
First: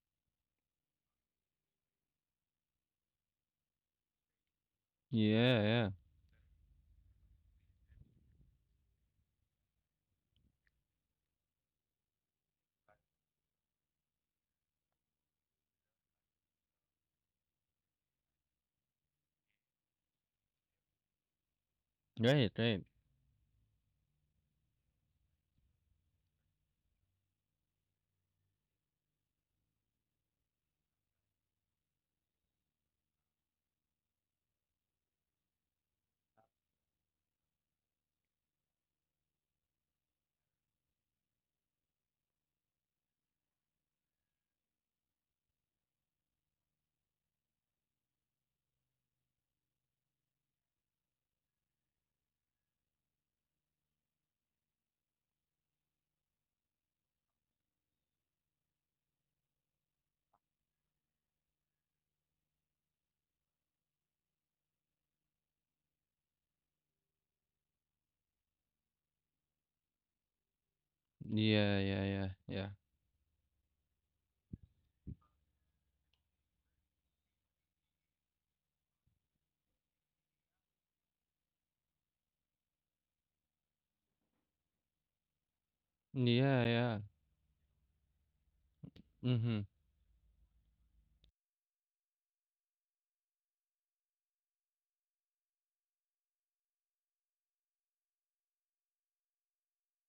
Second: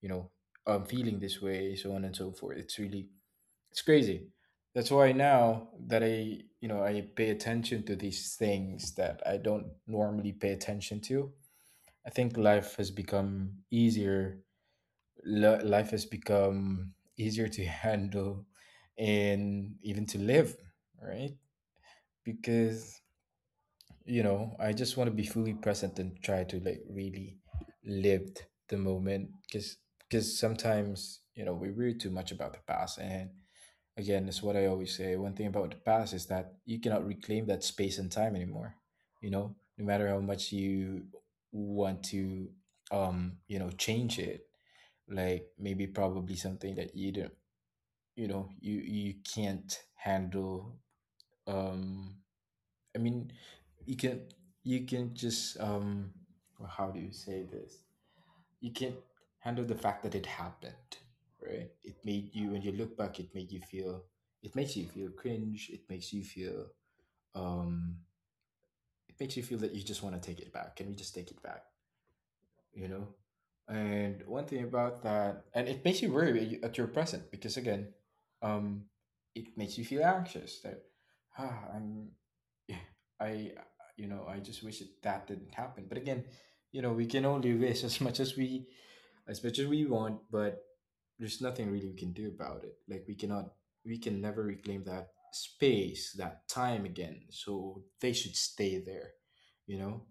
B: you know, feeling this way, so on and so forth. It's really, it's crazy. That's why
A: Yeah,
B: now
A: yeah.
B: that I, you know, I pay attention to these things that I don't normally pay attention to. I think life has become easier. Life has become easier to <laughs> handle and even to live, right?
A: Right, right.
B: Because, you know, I just want to be fully present and try to like really live the moment. Because sometimes, you know, we worry too much about the past, and again it's what I always say, one thing about the past is that you cannot reclaim that space and time anymore, you know, no matter how much you want to, you know, change it, like maybe probably something that you don't, you know, you can't handle. um I mean, you can, you can just, well, how do you say this? You can handle the fact that it happened, right? It made you, when you look back, it made you feel. It makes you feel cringe. It makes you feel. Um, it makes you feel that you just want to take it back. Can we just take it back?
A: Yeah, yeah, yeah. Yeah.
B: You know, and one thing about that, and it makes you worry at at your present because, again, um it makes you feel anxious that, ah, I'm yeah, I you know, I just wish that that didn't happen. But again,
A: Yeah,
B: you know,
A: yeah.
B: we can only wish as much as
A: Mhm.
B: we want, but there's nothing really we can do about it. Like we cannot, we can never reclaim that space, that time again, so they should stay there, you know,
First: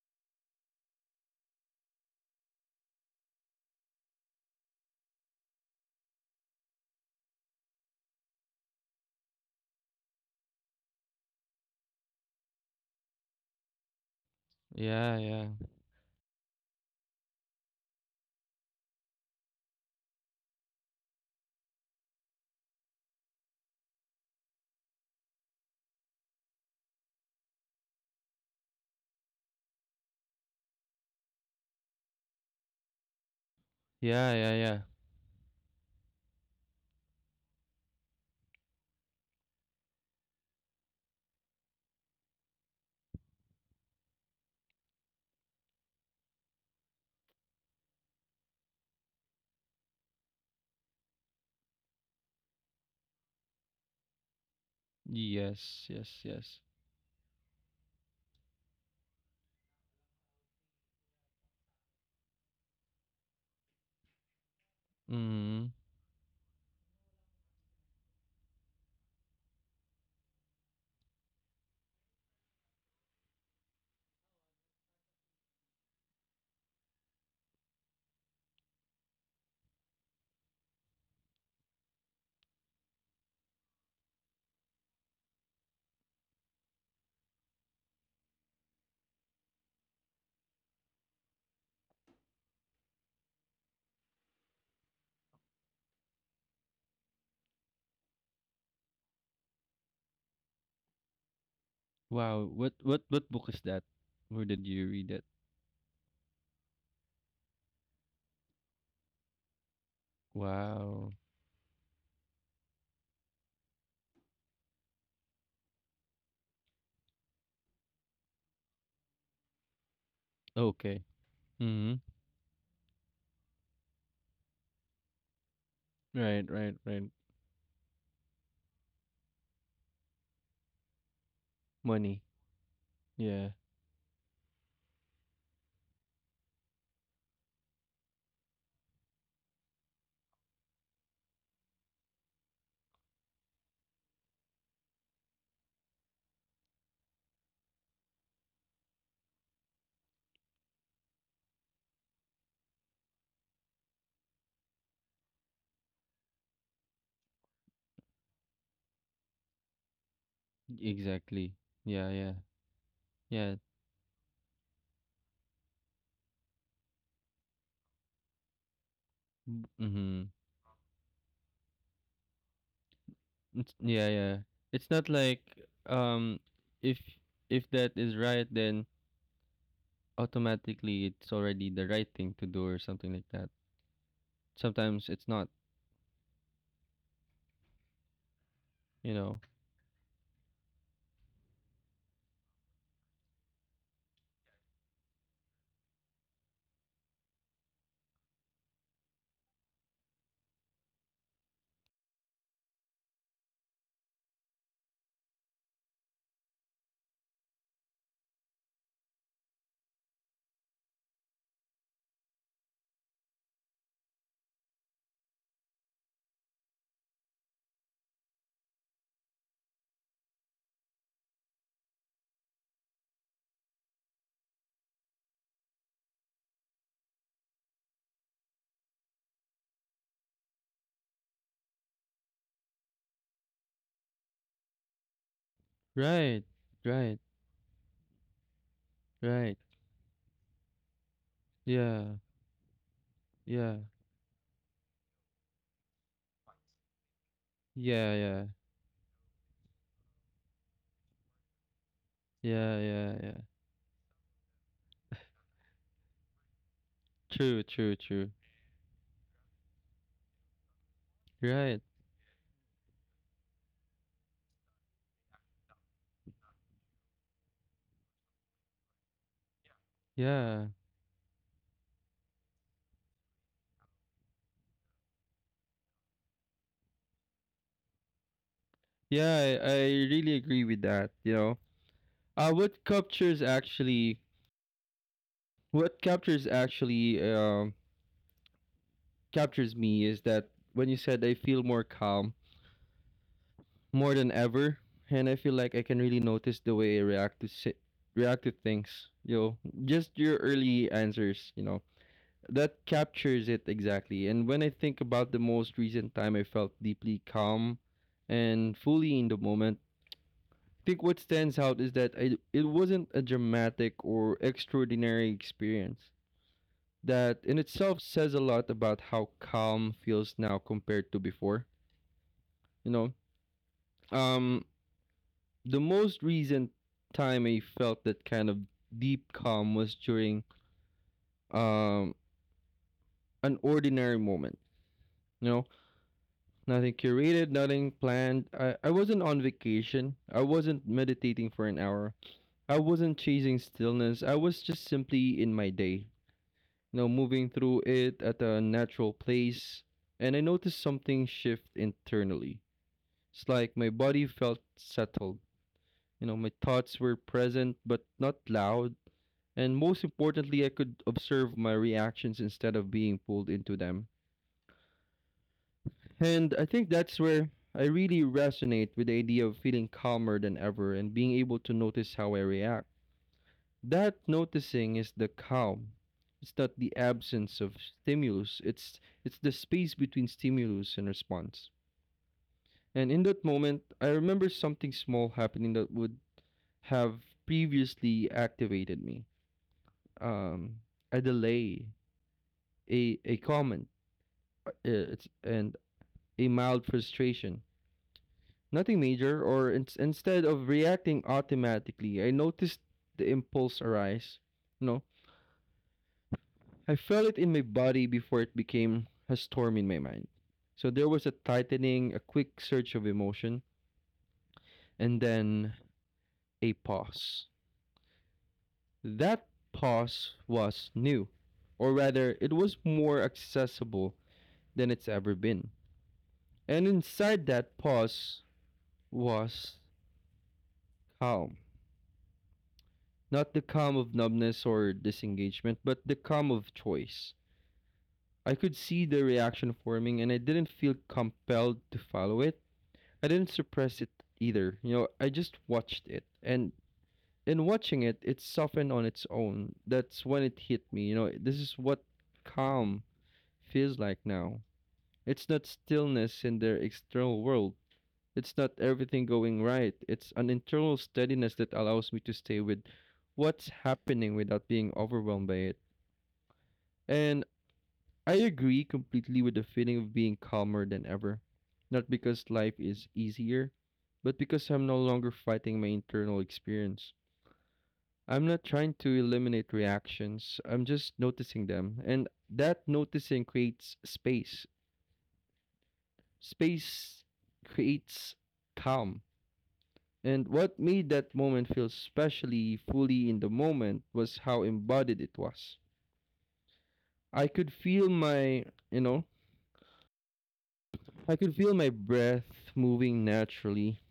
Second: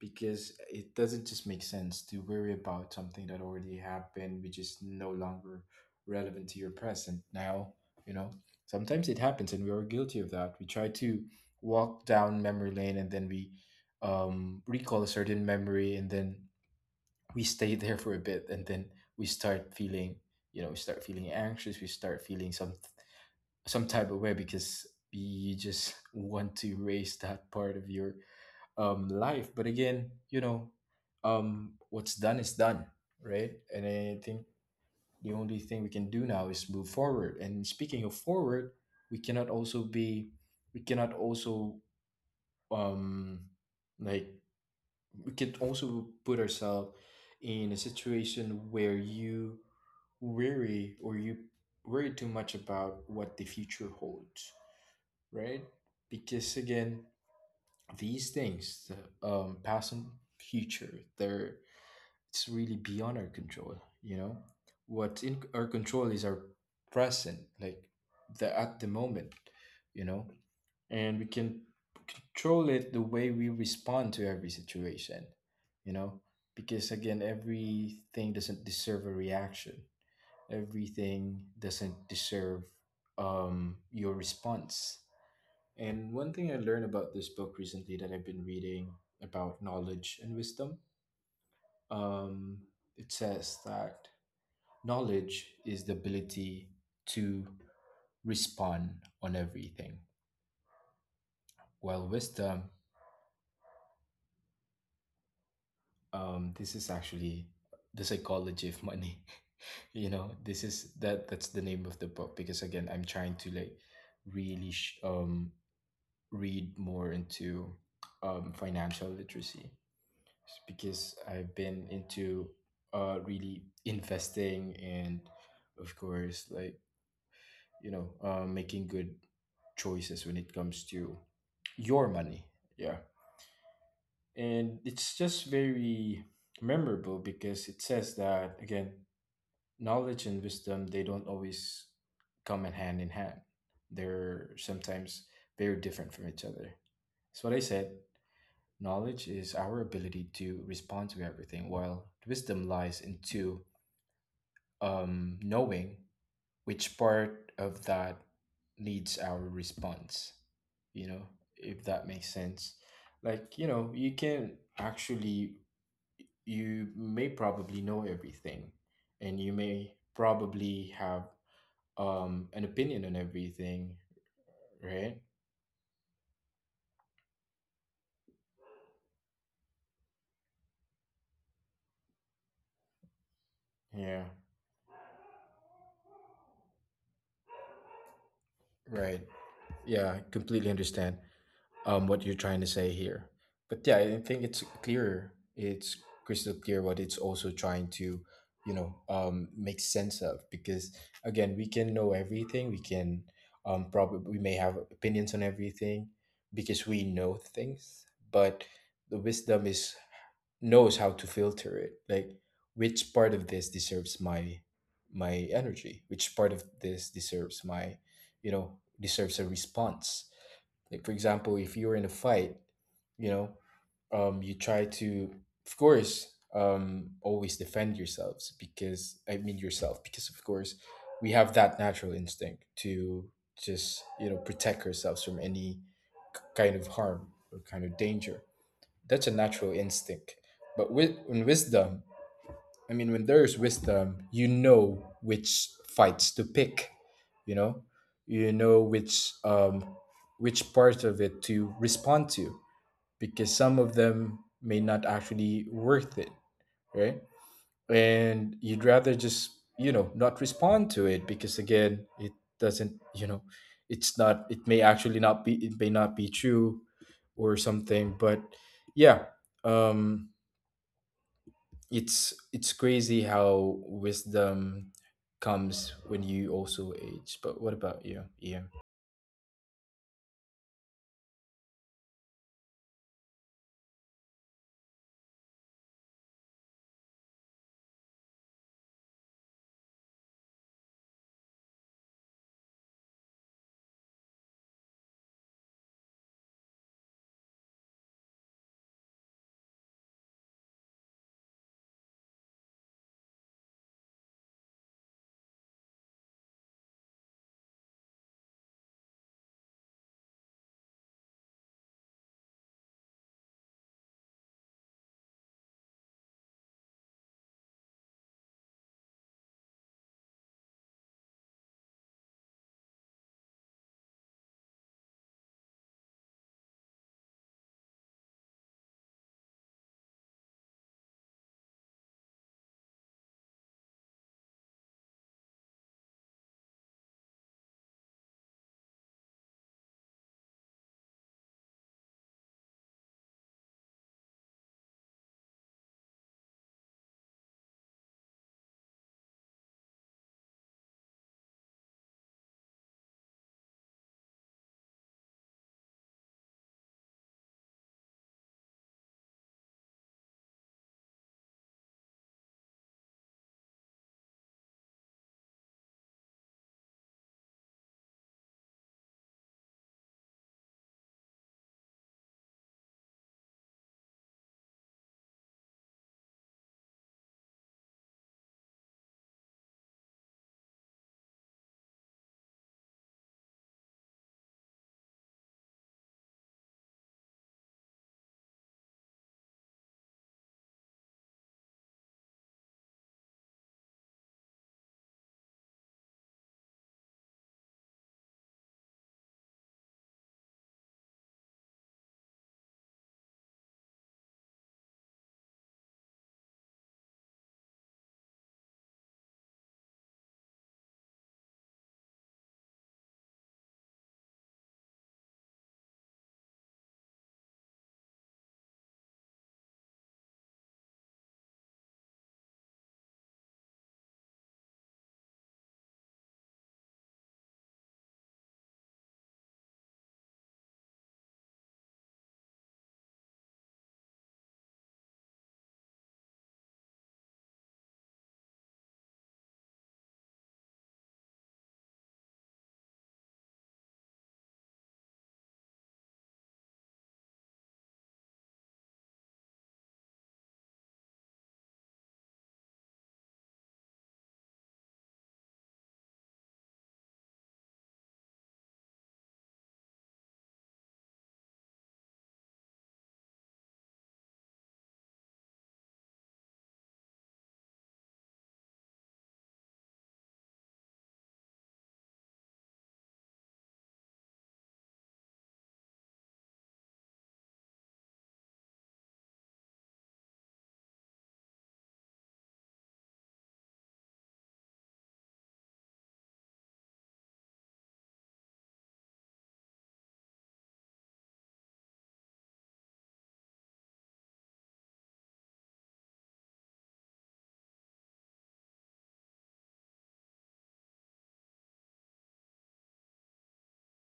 B: because it doesn't just make sense to worry about something that already happened, which is no longer relevant to your present now. You know, sometimes it happens, and we are guilty of that. We try to walk down memory lane, and then we, recall a
A: Yeah,
B: certain
A: yeah.
B: memory, and then we stay <laughs> there for a bit, and then we start feeling, you know, we start feeling anxious. We start feeling some type of way because you just <laughs> want to erase that part of your life. But again, what's done is done, right? And I
A: Yeah,
B: think
A: yeah, yeah.
B: the only thing we can do now is move forward. And speaking of forward, we cannot also be we cannot also um like we can also put ourselves in a situation where you worry or you worry too much about what the future holds, right?
A: Yes, yes,
B: Because
A: yes.
B: again, these things, the past and future, they're it's really beyond our control. You know, what's in our
A: Mhm.
B: control is our present, like the at the moment. You know, and we can control it, the way we respond to every situation. You know, because again, everything doesn't deserve a reaction. Everything doesn't deserve your response. And one thing I learned about this book recently that I've been reading about knowledge and wisdom, um, it says that knowledge is the ability to respond on everything, while
A: Wow.
B: wisdom,
A: What book is that? Where did you read it?
B: this is actually The Psychology of Money. <laughs> You know, this is
A: Wow.
B: that's the name of the book. Because again, I'm trying to like really read more into financial literacy,
A: Okay.
B: because I've been
A: Mhm.
B: into really investing and of
A: Right,
B: course
A: right,
B: like
A: right.
B: you know making good choices when it comes to your
A: Money.
B: money. Yeah.
A: Yeah.
B: And it's just very memorable because it says that again, knowledge and wisdom, they don't always come in hand in hand. They're sometimes very different from each other. That's what I said. Knowledge is our ability to respond to everything, while wisdom lies in two knowing which part of that needs our response, you know,
A: Exactly.
B: if that
A: Yeah,
B: makes
A: yeah.
B: sense.
A: Yeah.
B: Like, you know, you can actually, you may probably know everything and you may
A: Mhm.
B: probably have an opinion on
A: It's
B: everything,
A: yeah, yeah. It's not
B: right?
A: like, um if if that is right, then automatically it's already the right thing to do or something like that.
B: Yeah,
A: Sometimes it's not, you
B: right.
A: know.
B: Yeah, I completely understand what you're trying to say here. But yeah, I think it's clear. It's crystal clear what it's also trying to, you know, make sense of. Because again, we can know everything. We can probably we may have opinions on everything because we know things. But the wisdom is knows how to filter it, like which part of this deserves my energy, which part of this deserves my, you know, deserves a response. Like for example, if you're in a fight, you know, you try to of course always defend yourselves because I mean yourself, because of course we have that natural instinct to just, you know, protect ourselves from any
A: Right.
B: kind of
A: Right.
B: harm or kind of danger. That's a
A: Right.
B: natural instinct. But with in wisdom,
A: Yeah.
B: I mean, when there is
A: Yeah.
B: wisdom, you know which fights to pick. You know,
A: Yeah, yeah.
B: you know which part of it to respond to,
A: Yeah, yeah, yeah.
B: because some of them may not actually worth it, right?
A: True, true, true.
B: And you'd rather just, you know, not respond to it, because
A: Right.
B: again it doesn't, you know, it may actually not be, it may not be true or something. But yeah, um
A: Yeah.
B: it's crazy how wisdom comes when you also age. But what about you? Yeah.
A: Yeah, I really agree with that, you know. Uh, what captures actually, what captures actually captures me is that when you said I feel more calm more than ever, and I feel like I can really notice the way I react to things. You know, just your early answers. You know, that captures it exactly. And when I think about the most recent time I felt deeply calm and fully in the moment, I think what stands out is that it wasn't a dramatic or extraordinary experience. That in itself says a lot about how calm feels now compared to before. You know, um, the most recent time I felt that kind of deep calm was during um, an ordinary moment. You know, nothing curated, nothing planned. I wasn't on vacation. I wasn't meditating for an hour. I wasn't chasing stillness. I was just simply in my day, you know, moving through it at a natural pace. And I noticed something shift internally. It's like my body felt settled. You know, my thoughts were present but not loud. And most importantly, I could observe my reactions instead of being pulled into them. And I think that's where I really resonate with the idea of feeling calmer than ever and being able to notice how I react. That noticing is the calm. It's not the absence of stimulus. It's the space between stimulus and response. And in that moment, I remember something small happening that would have previously activated me. Um, a delay, a comment, it's, and a mild frustration. Nothing major. Instead of reacting automatically, I noticed the impulse arise. You know, I felt it in my body before it became a storm in my mind. So there was a tightening, a quick surge of emotion, and then a pause. That pause was new, or rather, it was more accessible than it's ever been. And inside that pause was calm. Not the calm of numbness or disengagement, but the calm of choice. I could see the reaction forming and I didn't feel compelled to follow it. I didn't suppress it either. You know, I just watched it. And in watching it, it softened on its own. That's when it hit me. You know, this is what calm feels like now. It's not stillness in their external world. It's not everything going right. It's an internal steadiness that allows me to stay with what's happening without being overwhelmed by it. And I agree completely with the feeling of being calmer than ever. Not because life is easier, but because I'm no longer fighting my internal experience. I'm not trying to eliminate reactions, I'm just noticing them. And that noticing creates space. Space creates calm. And what made that moment feel specially fully in the moment was how embodied it was. I could feel my, you know, I could feel my breath moving naturally.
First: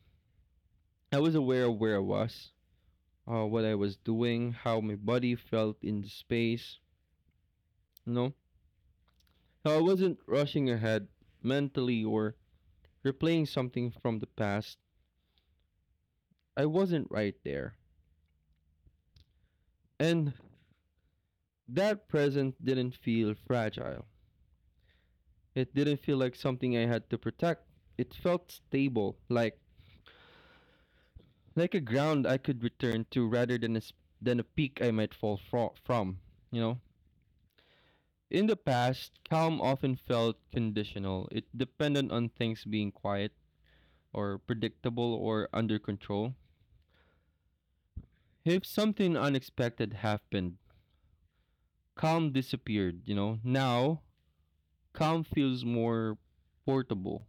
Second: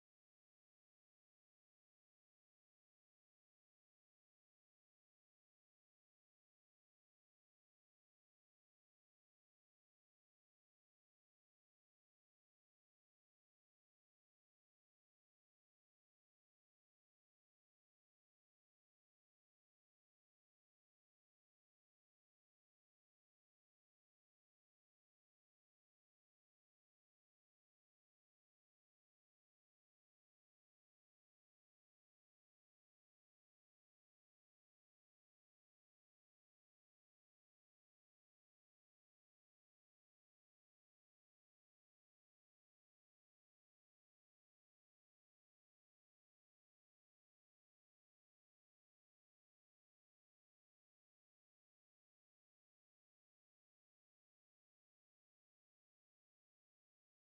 A: I was aware of where I was, what I was doing, how my body felt in the space, you know. So I wasn't rushing ahead mentally or replaying something from the past. I wasn't right there. And that present didn't feel fragile. It didn't feel like something I had to protect. It felt stable, like a ground I could return to rather than than a peak I might from, you know? In the past, calm often felt conditional. It depended on things being quiet or predictable or under control. If something unexpected happened, calm disappeared, you know? Now, calm feels more portable.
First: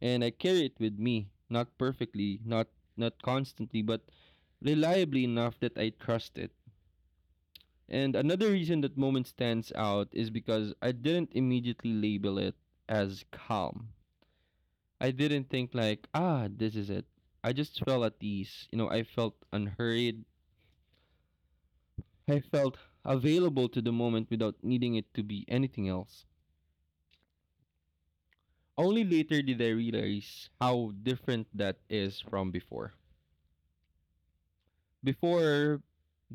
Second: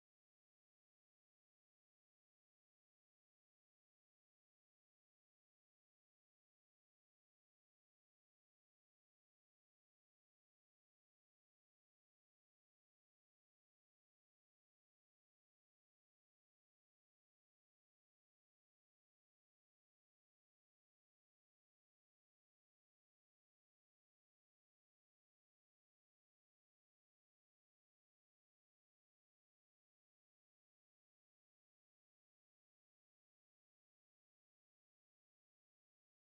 A: And I carry it with me, not perfectly, not constantly, but reliably enough that I trust it. And another reason that moment stands out is because I didn't immediately label it as calm. I didn't think like, ah, this is it. I just felt at ease. You know, I felt unhurried. I felt available to the moment without needing it to be anything else. Only later did I realize how different that is from before. Before,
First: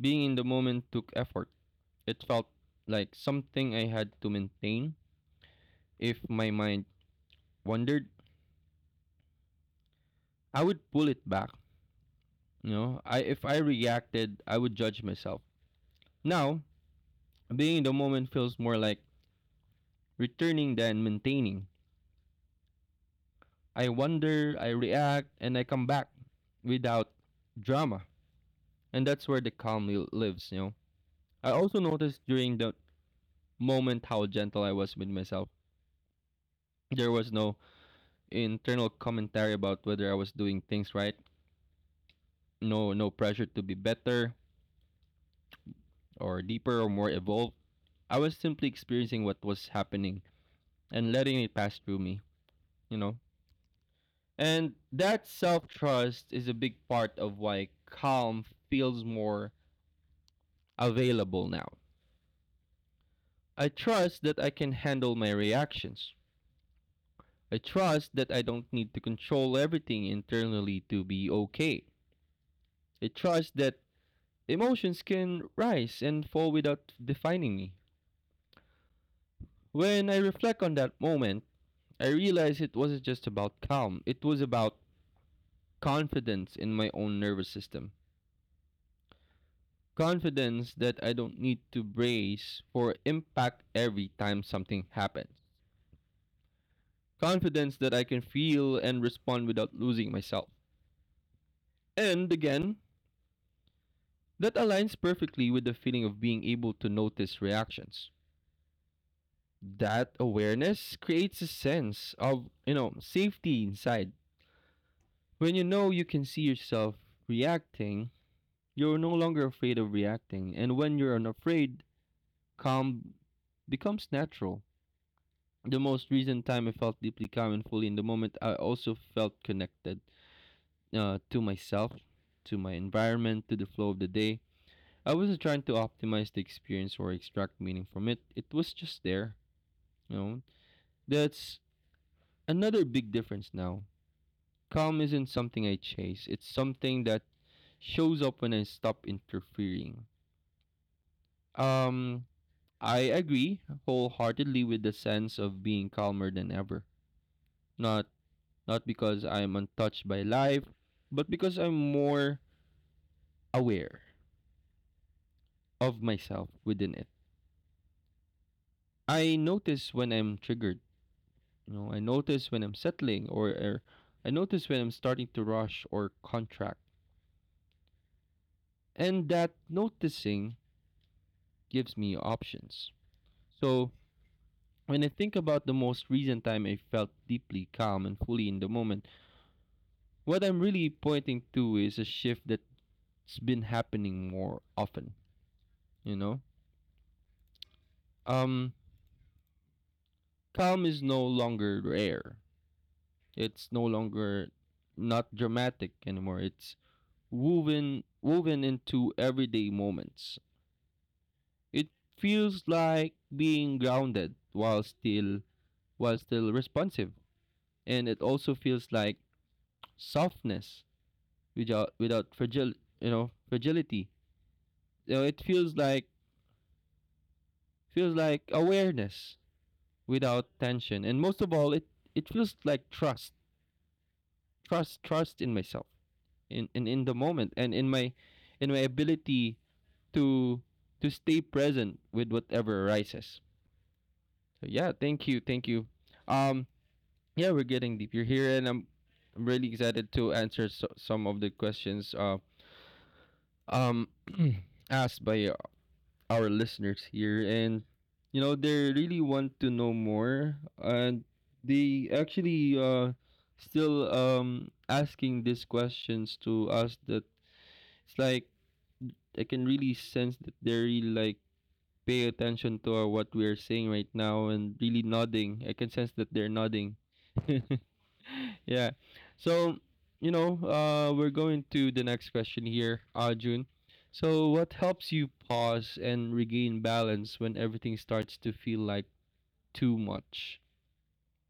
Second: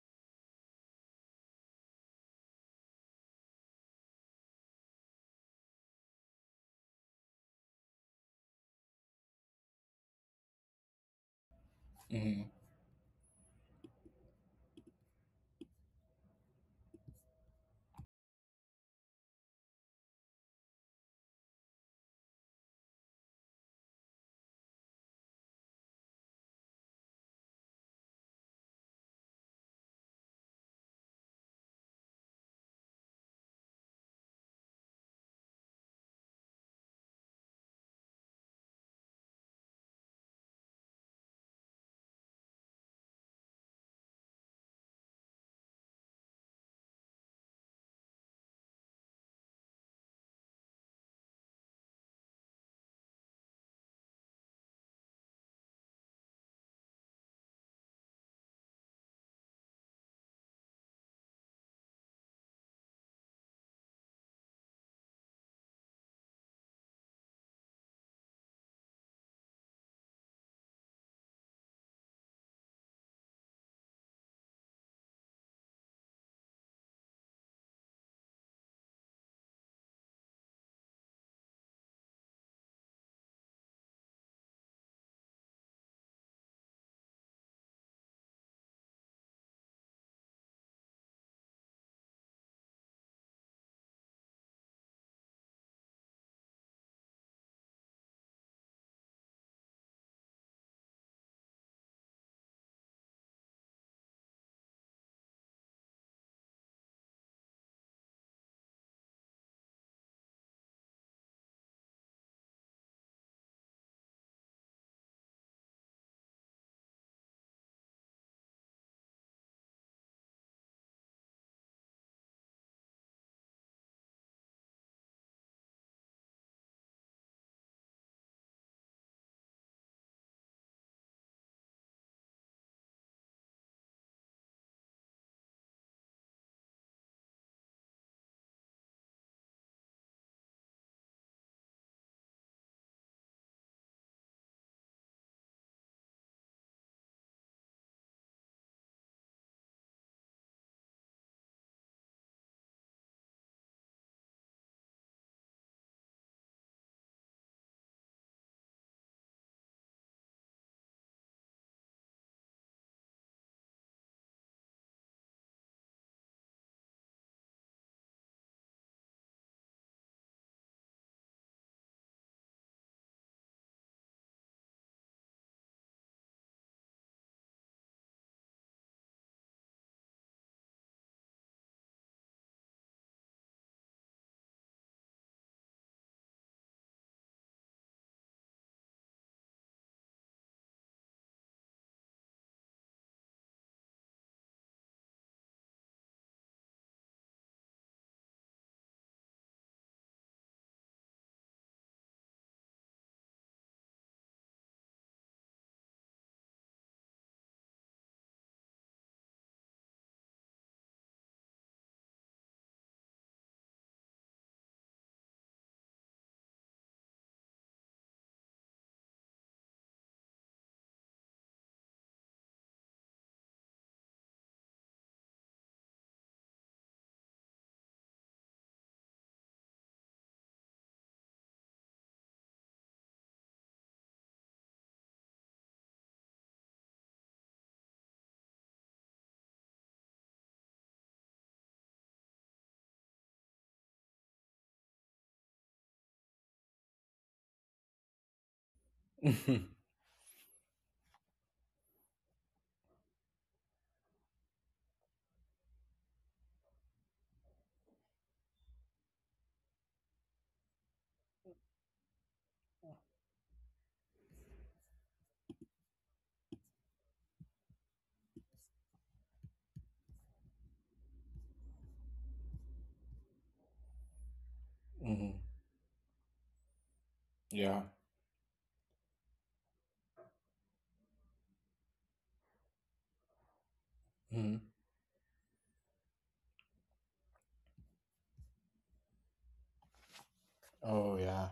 A: being in the moment took effort. It felt like something I had to maintain. If my mind wandered, I would pull it back.
B: Mm-hmm.
A: You know, I if I reacted, I would judge myself. Now, being in the moment feels more like returning than maintaining. I wonder, I react, and I come back without drama. And that's where the lives, you know. I also noticed during the moment how gentle I was with myself. There was no internal commentary about whether I was doing things right. No pressure to be better or deeper or more evolved. I was simply experiencing what was happening and letting it pass through me, you know. And that self trust is a big part of why calm feels more available now. I trust that I can handle my reactions. I trust that I don't need to control everything internally to be okay. I trust that emotions can rise and fall without defining me. When I reflect on that moment, I realize it wasn't just about calm, it was about confidence in my own nervous system. Confidence that I don't need to brace for impact every time something happens. Confidence that I can feel and respond without losing myself. And again, that aligns perfectly with the feeling of being able to notice reactions. That awareness creates a sense of safety inside when you know you can see yourself reacting. You're no longer afraid of reacting, and when you're unafraid, calm becomes natural. The most recent time I felt deeply calm and fully in the moment, I also felt connected to myself, to my environment, to the flow of the day. I wasn't trying to optimize the experience or extract meaning from it. It was just there you know that's another big difference now. Calm isn't something I chase. It's something that shows up when I stop interfering. Um, I agree wholeheartedly with the sense of being calmer than ever. Not Not because I'm untouched by life, but because I'm more aware of myself within it. I notice when I'm triggered. You know, I notice when I'm settling, or I notice when I'm starting to rush or contract, and that noticing gives me options. So when I think about the most recent time I felt deeply calm and fully in the moment, what I'm really pointing to is a shift that's been happening more often, you know? Um Calm is no longer rare. It's no longer— not dramatic anymore. It's woven into everyday moments. It feels like being grounded while still— while still responsive. And it also feels like softness without— without fragile you know fragility. You know, it feels like— feels like awareness without tension, and most of all, it— it feels like trust, trust, trust in myself, in— in the moment, and in my— in my ability to— to stay present with whatever arises. So yeah, thank you, thank you. Um, yeah, we're getting deep. You're here, and I'm really
B: <laughs>
A: excited to answer some of the questions um, <clears throat> asked by our listeners here, and you know they really want to know more, and they actually still asking these questions to us that it's like I can really sense that they really like pay attention to what we are saying right now and really
B: Hmm.
A: nodding. I can sense that they're nodding. <laughs>
B: Yeah.
A: Yeah. So, you know, we're going to the next question here, Arjun. So,
B: Hmm.
A: what helps you pause and regain balance when everything starts to feel like too much?
B: Oh, yeah.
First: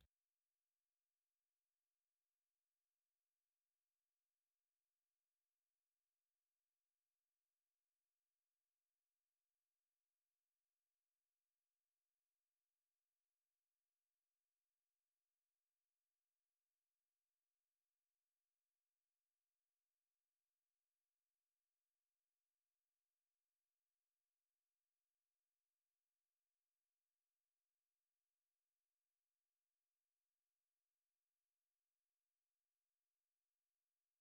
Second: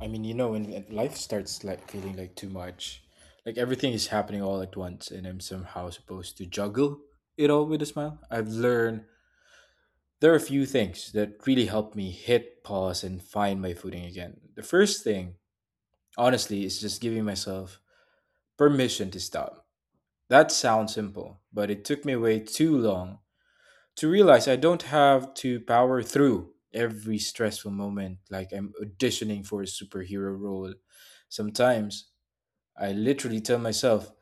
B: I mean, you know, when life starts like feeling like too much, like everything is happening all at once, and I'm somehow supposed to juggle it all with a smile. I've learned there are a few things that really help me hit pause and find my footing again. The first thing, honestly, is just giving myself permission to stop. That sounds simple, but it took me way too long to realize I don't have to power through every stressful moment like I'm auditioning for a superhero role. Sometimes I literally tell myself,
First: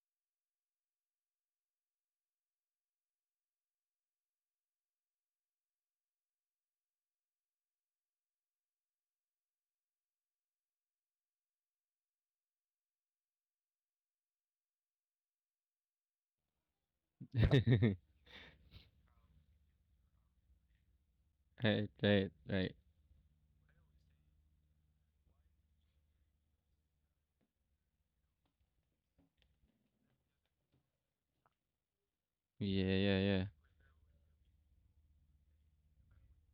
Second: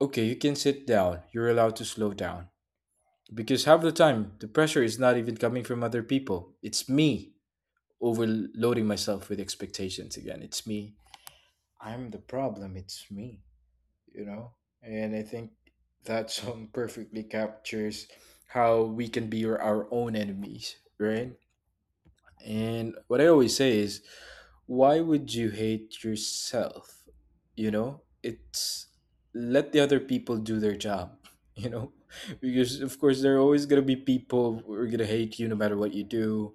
B: okay, you can sit down, you're allowed to slow down. Because half the time, the pressure is not even coming from other people. It's me overloading myself with expectations again. It's me. I'm the problem. It's me, you know? And I think that <laughs> song perfectly
A: <laughs> Right,
B: captures how we can be our own enemies, right?
A: right, right.
B: And what I always say is, why would you hate yourself? You know, it's let the other people do their job, <laughs> you know, because
A: Yeah,
B: of
A: yeah,
B: course, there are
A: yeah.
B: always going to be people who are going to hate you no matter what you do.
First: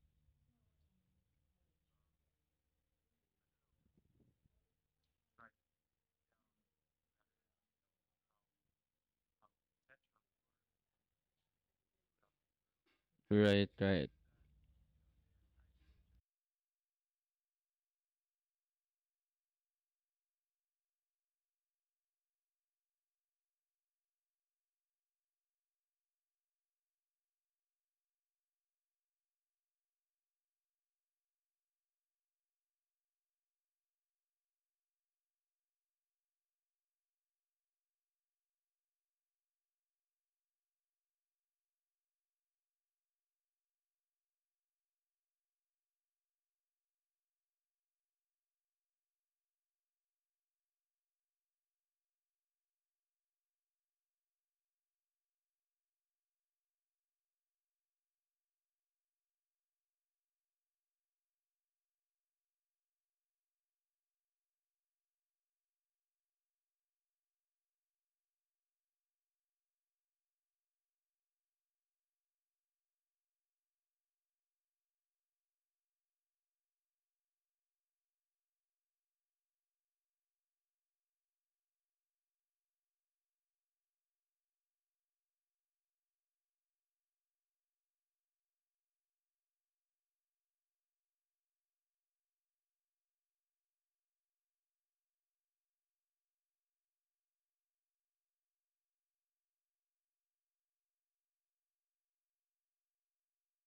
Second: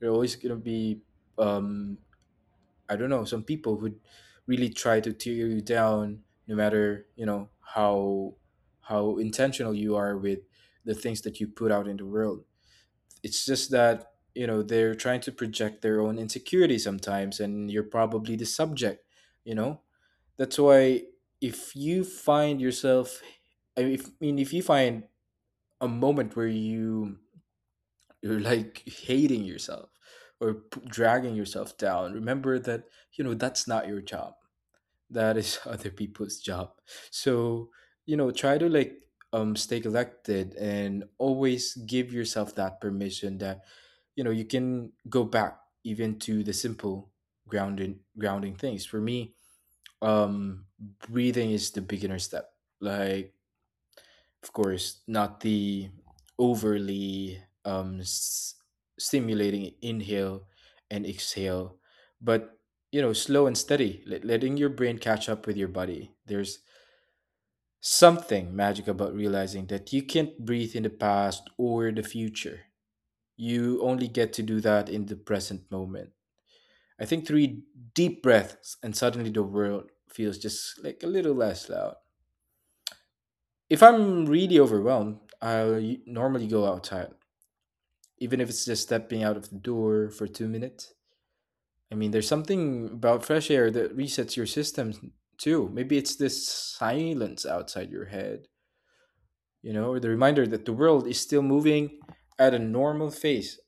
B: There are always going to be, um, I don't know, some people who really try to tear you down no matter, you know, how intentional you are with the things that you put out in the world. It's
A: Right,
B: just
A: right.
B: that, you know, they're trying to project their own insecurity sometimes, and you're probably the subject, you know. That's why if you find yourself, I mean, if you find a moment where you you're like hating yourself or dragging yourself down, remember that, you know, that's not your job. That is <laughs> other people's job. So, you know, try to like stay collected, and always give yourself that permission that you know you can go back. Even to the simple grounding things for me, um breathing is the beginner step. Like, of course not the overly stimulating inhale and exhale, but you know slow and steady, letting your brain catch up with your body. There's something magic about realizing that you can't breathe in the past or the future. You only get to do that in the present moment. I think three deep breaths, and suddenly the world feels just like a little less loud. If I'm really overwhelmed, I'll normally go outside, even if it's just stepping out of the door for 2 minutes. I mean, there's something about fresh air that resets your system too. Maybe it's this silence outside your head, you know, or the reminder that the world is still moving at a normal pace,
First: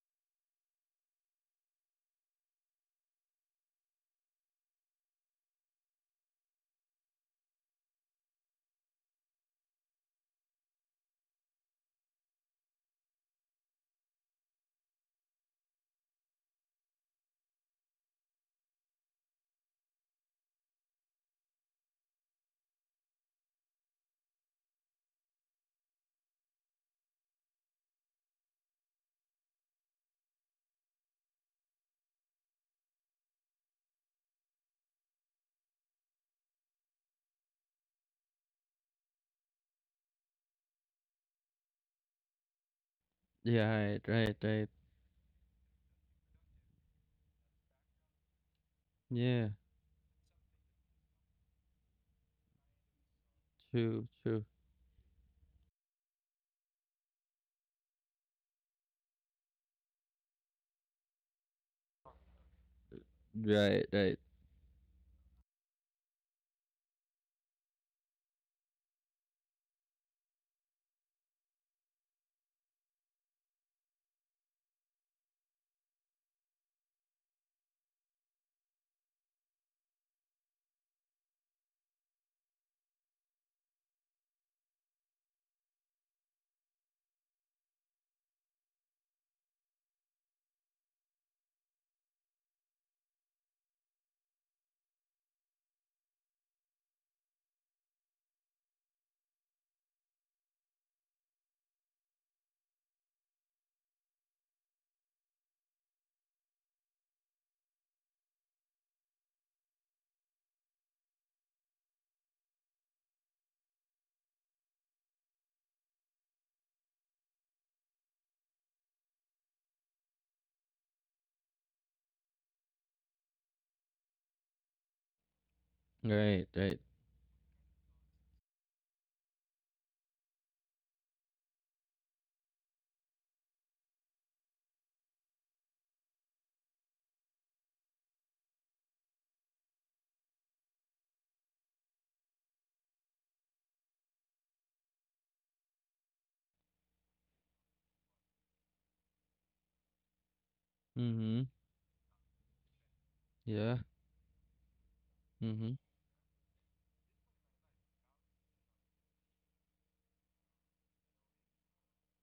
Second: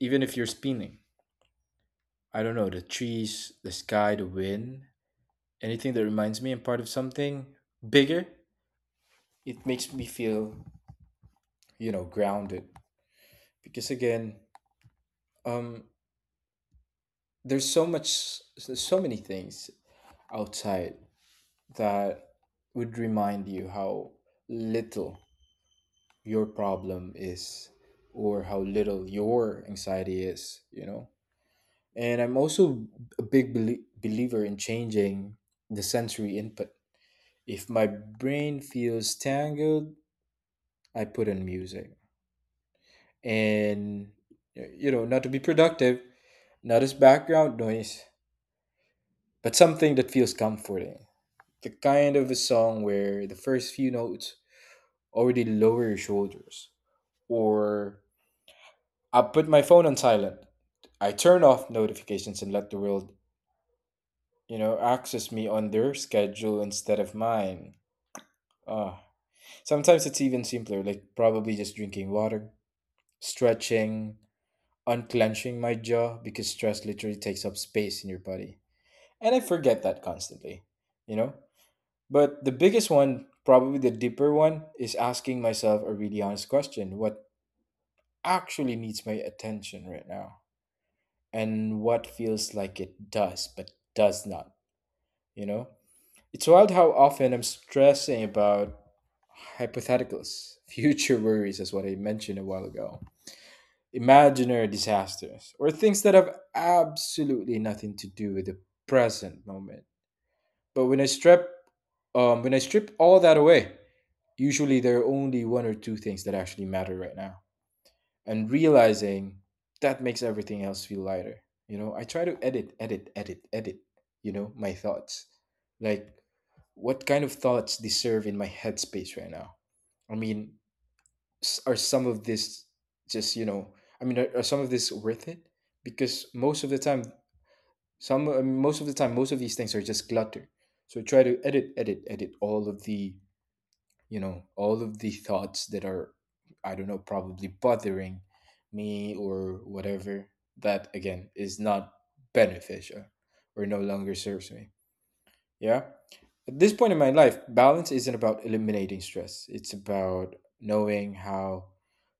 B: even if you're spinning. I don't know, the trees, the sky, the wind. Anything that reminds me I'm part of something bigger, it makes me feel, you know, grounded. Because again, um, there's so much, there's so many things outside that would remind you how little your problem is, or how little your anxiety is, you know? And I'm also a big believer in changing the sensory input. If my brain feels tangled, I put in music.
A: Yeah, right,
B: And
A: right, right.
B: you know, not to be productive, not as background noise,
A: Yeah.
B: but something that feels comforting. The kind of a song where the first few
A: True,
B: notes
A: true.
B: already lower your shoulders. Or I put my phone on silent, I turn off notifications and let the world,
A: Right, right,
B: you know, access me on their schedule instead of mine. Ah, sometimes it's even simpler, like probably just drinking water, stretching, unclenching my jaw, because stress literally takes up space in your body. And I forget that constantly, you know? But the biggest one, probably the deeper one, is asking myself a really honest question: what actually needs my attention right now? And what feels like it does, but does not, you know? It's wild how often I'm stressing about hypotheticals, <laughs> future worries, as what I mentioned a while ago, imaginary disasters, or things that have absolutely nothing to do with the present moment. But when when I strip all that away, usually there are only one or two things that actually matter right now. And realizing that makes everything else feel lighter. You know, I try to edit, you know, my thoughts. Like,
A: right, right.
B: what kind of thoughts deserve in my headspace right now? I mean, s- are some of this just, you know, I mean, are some of this worth it? Because most of the time, most of these things are just clutter. So try to edit all of the, you know, all of the thoughts that are, I don't know, probably bothering me or whatever, that again
A: Mm-hmm.
B: is not beneficial or
A: Yeah.
B: no longer serves me.
A: Mm-hmm.
B: Yeah. At this point in my life, balance isn't about eliminating stress. It's about knowing how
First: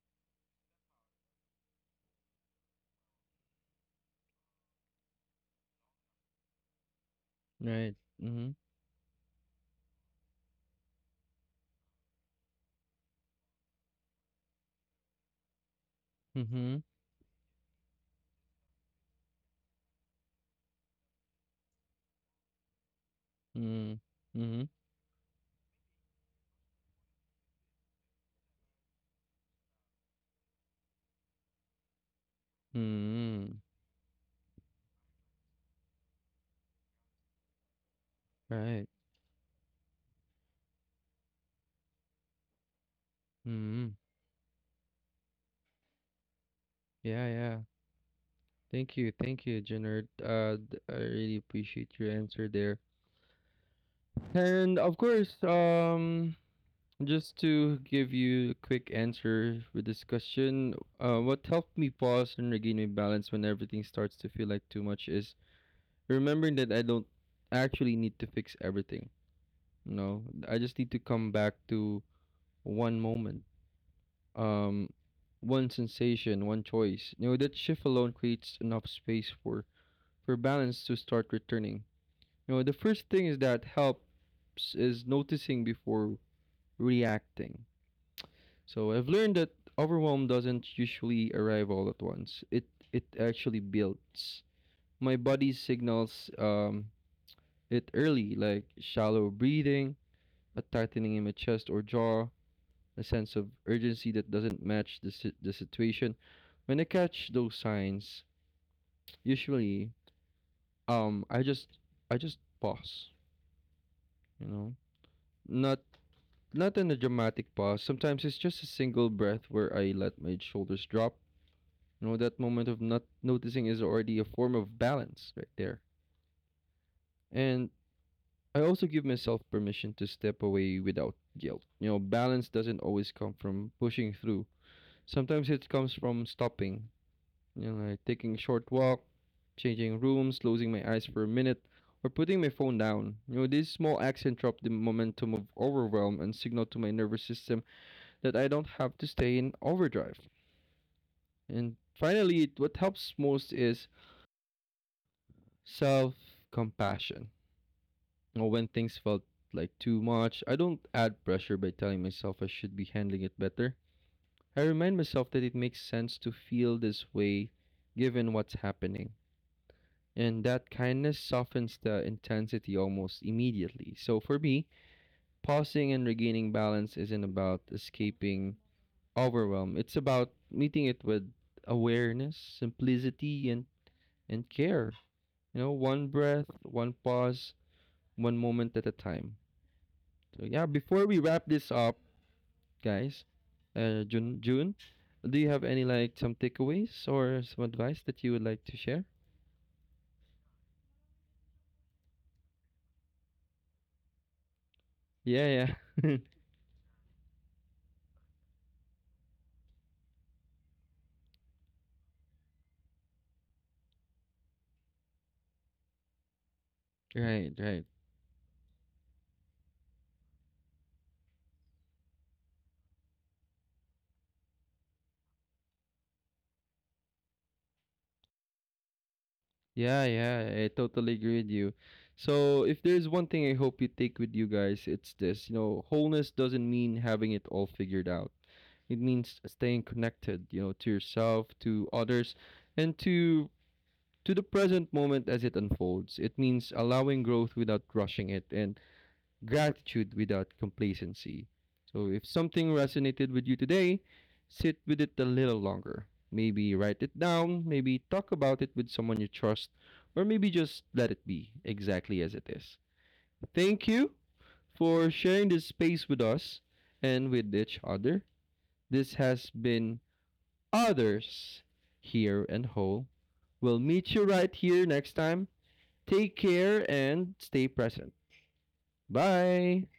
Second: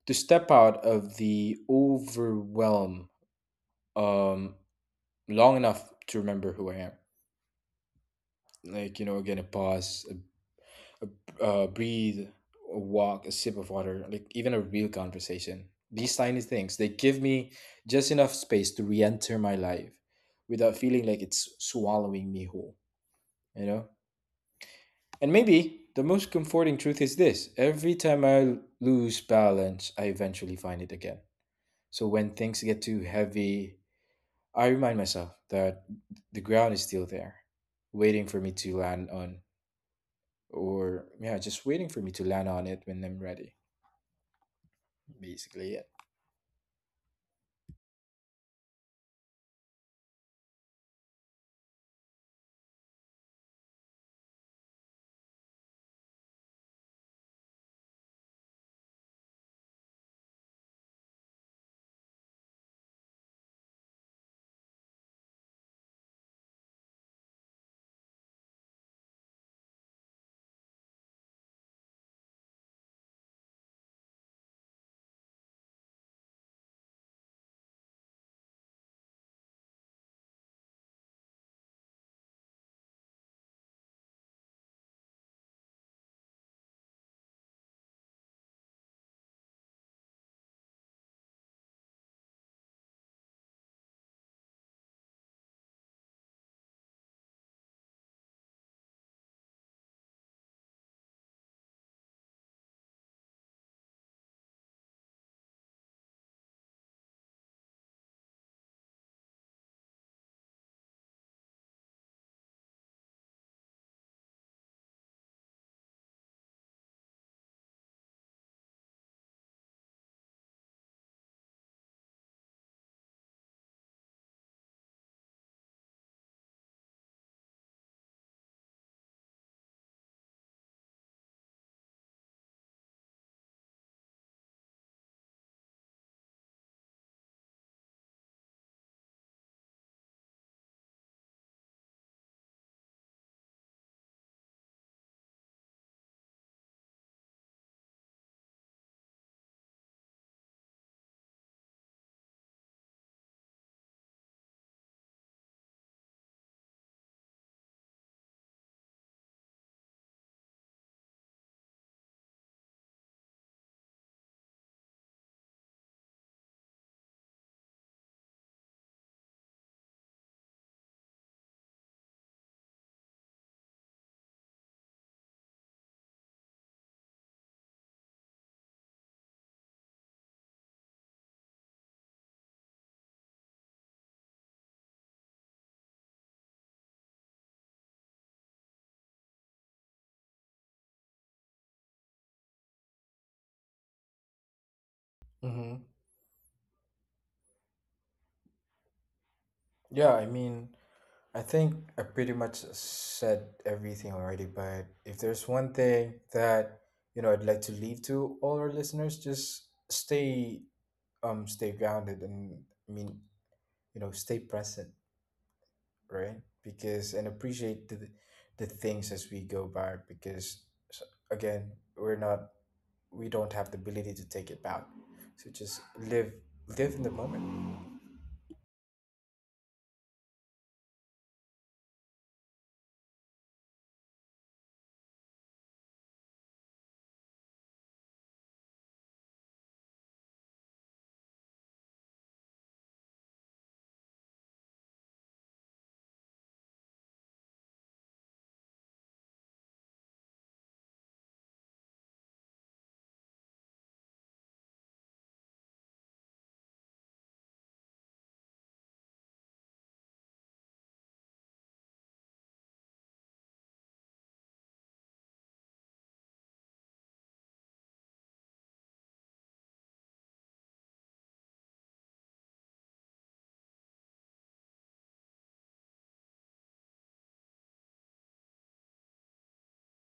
B: to step out of the overwhelm um, long enough to remember who I am.
A: Right. Mm-hmm.
B: Like, you know, again, breathe, a walk, a sip of water, like even a real conversation. These tiny things,
A: Mm-hmm.
B: they give me just enough space to re-enter my life without feeling like it's swallowing me whole, you know.
A: Mm-hmm. Mm-hmm.
B: And maybe the most comforting truth is this: every time I lose balance, I eventually find it again. So when things get too
A: Mm-hmm.
B: heavy, I remind myself that the ground is still there, waiting for me to
A: Right.
B: land on. Or yeah, just waiting for me to land on it when I'm ready.
A: Mm-hmm.
B: Basically, it.
A: Yeah, yeah. Thank you. Thank you, Jenner. I really appreciate your answer there. And of course, just to give you a quick answer with this question, what helped me pause and regain my balance when everything starts to feel like too much is remembering that I don't actually need to fix everything. You know, I just need to come back to one moment, um, one sensation, one choice. You know, that shift alone creates enough space for— for balance to start returning. You know, the first thing is that helps is noticing before reacting. So I've learned that overwhelm doesn't usually arrive all at once. It— it actually builds. My body signals it early, like shallow breathing, a tightening in my chest or jaw, a sense of urgency that doesn't match the situation. When I catch those signs, usually I just— I just pause. You know, not— not in a dramatic pause. Sometimes it's just a single breath where I let my shoulders drop. You know, that moment of not noticing is already a form of balance right there. And I also give myself permission to step away without guilt. You know, balance doesn't always come from pushing through. Sometimes it comes from stopping. You know, like taking a short walk, changing rooms, closing my eyes for a minute, or putting my phone down. You know, these small acts interrupt the momentum of overwhelm and signal to my nervous system that I don't have to stay in overdrive. And finally, what helps most is self compassion. When things felt like too much, I don't add pressure by telling myself I should be handling it better. I remind myself that it makes sense to feel this way given what's happening. And that kindness softens the intensity almost immediately. So for me, pausing and regaining balance isn't about escaping overwhelm. It's about meeting it with awareness, simplicity, and care. You know, one breath, one pause, one moment at a time. So, yeah, before we wrap this up, guys, June, June, do you have
B: Mm-hmm.
A: any like some takeaways or some advice that you would like to share?
B: Yeah, I mean, I think I pretty much said everything already, but if there's
A: Yeah,
B: one thing
A: yeah.
B: that, you know, I'd like to leave to all our listeners, just stay stay grounded, and I mean, you know, stay present, right? Because
A: <laughs>
B: and
A: Right,
B: appreciate
A: right.
B: the things as we go by, because s- again, we're not we don't have the ability to take it back. So just live live in the moment.
A: Yeah, yeah, I totally agree with you. So, if there's one thing I hope you take with you guys, it's this. You know, wholeness doesn't mean having it all figured out. It means staying connected, you know, to yourself, to others, and to— to the present moment as it unfolds. It means allowing growth without rushing it, and gratitude without complacency. So if something resonated with you today, sit with it a little longer. Maybe write it down, maybe talk about it with someone you trust, or maybe just let it be exactly as it is. Thank you for sharing this space with us and with each other. This has been Others Here and Whole. We'll meet you right here next time. Take care and stay present. Bye.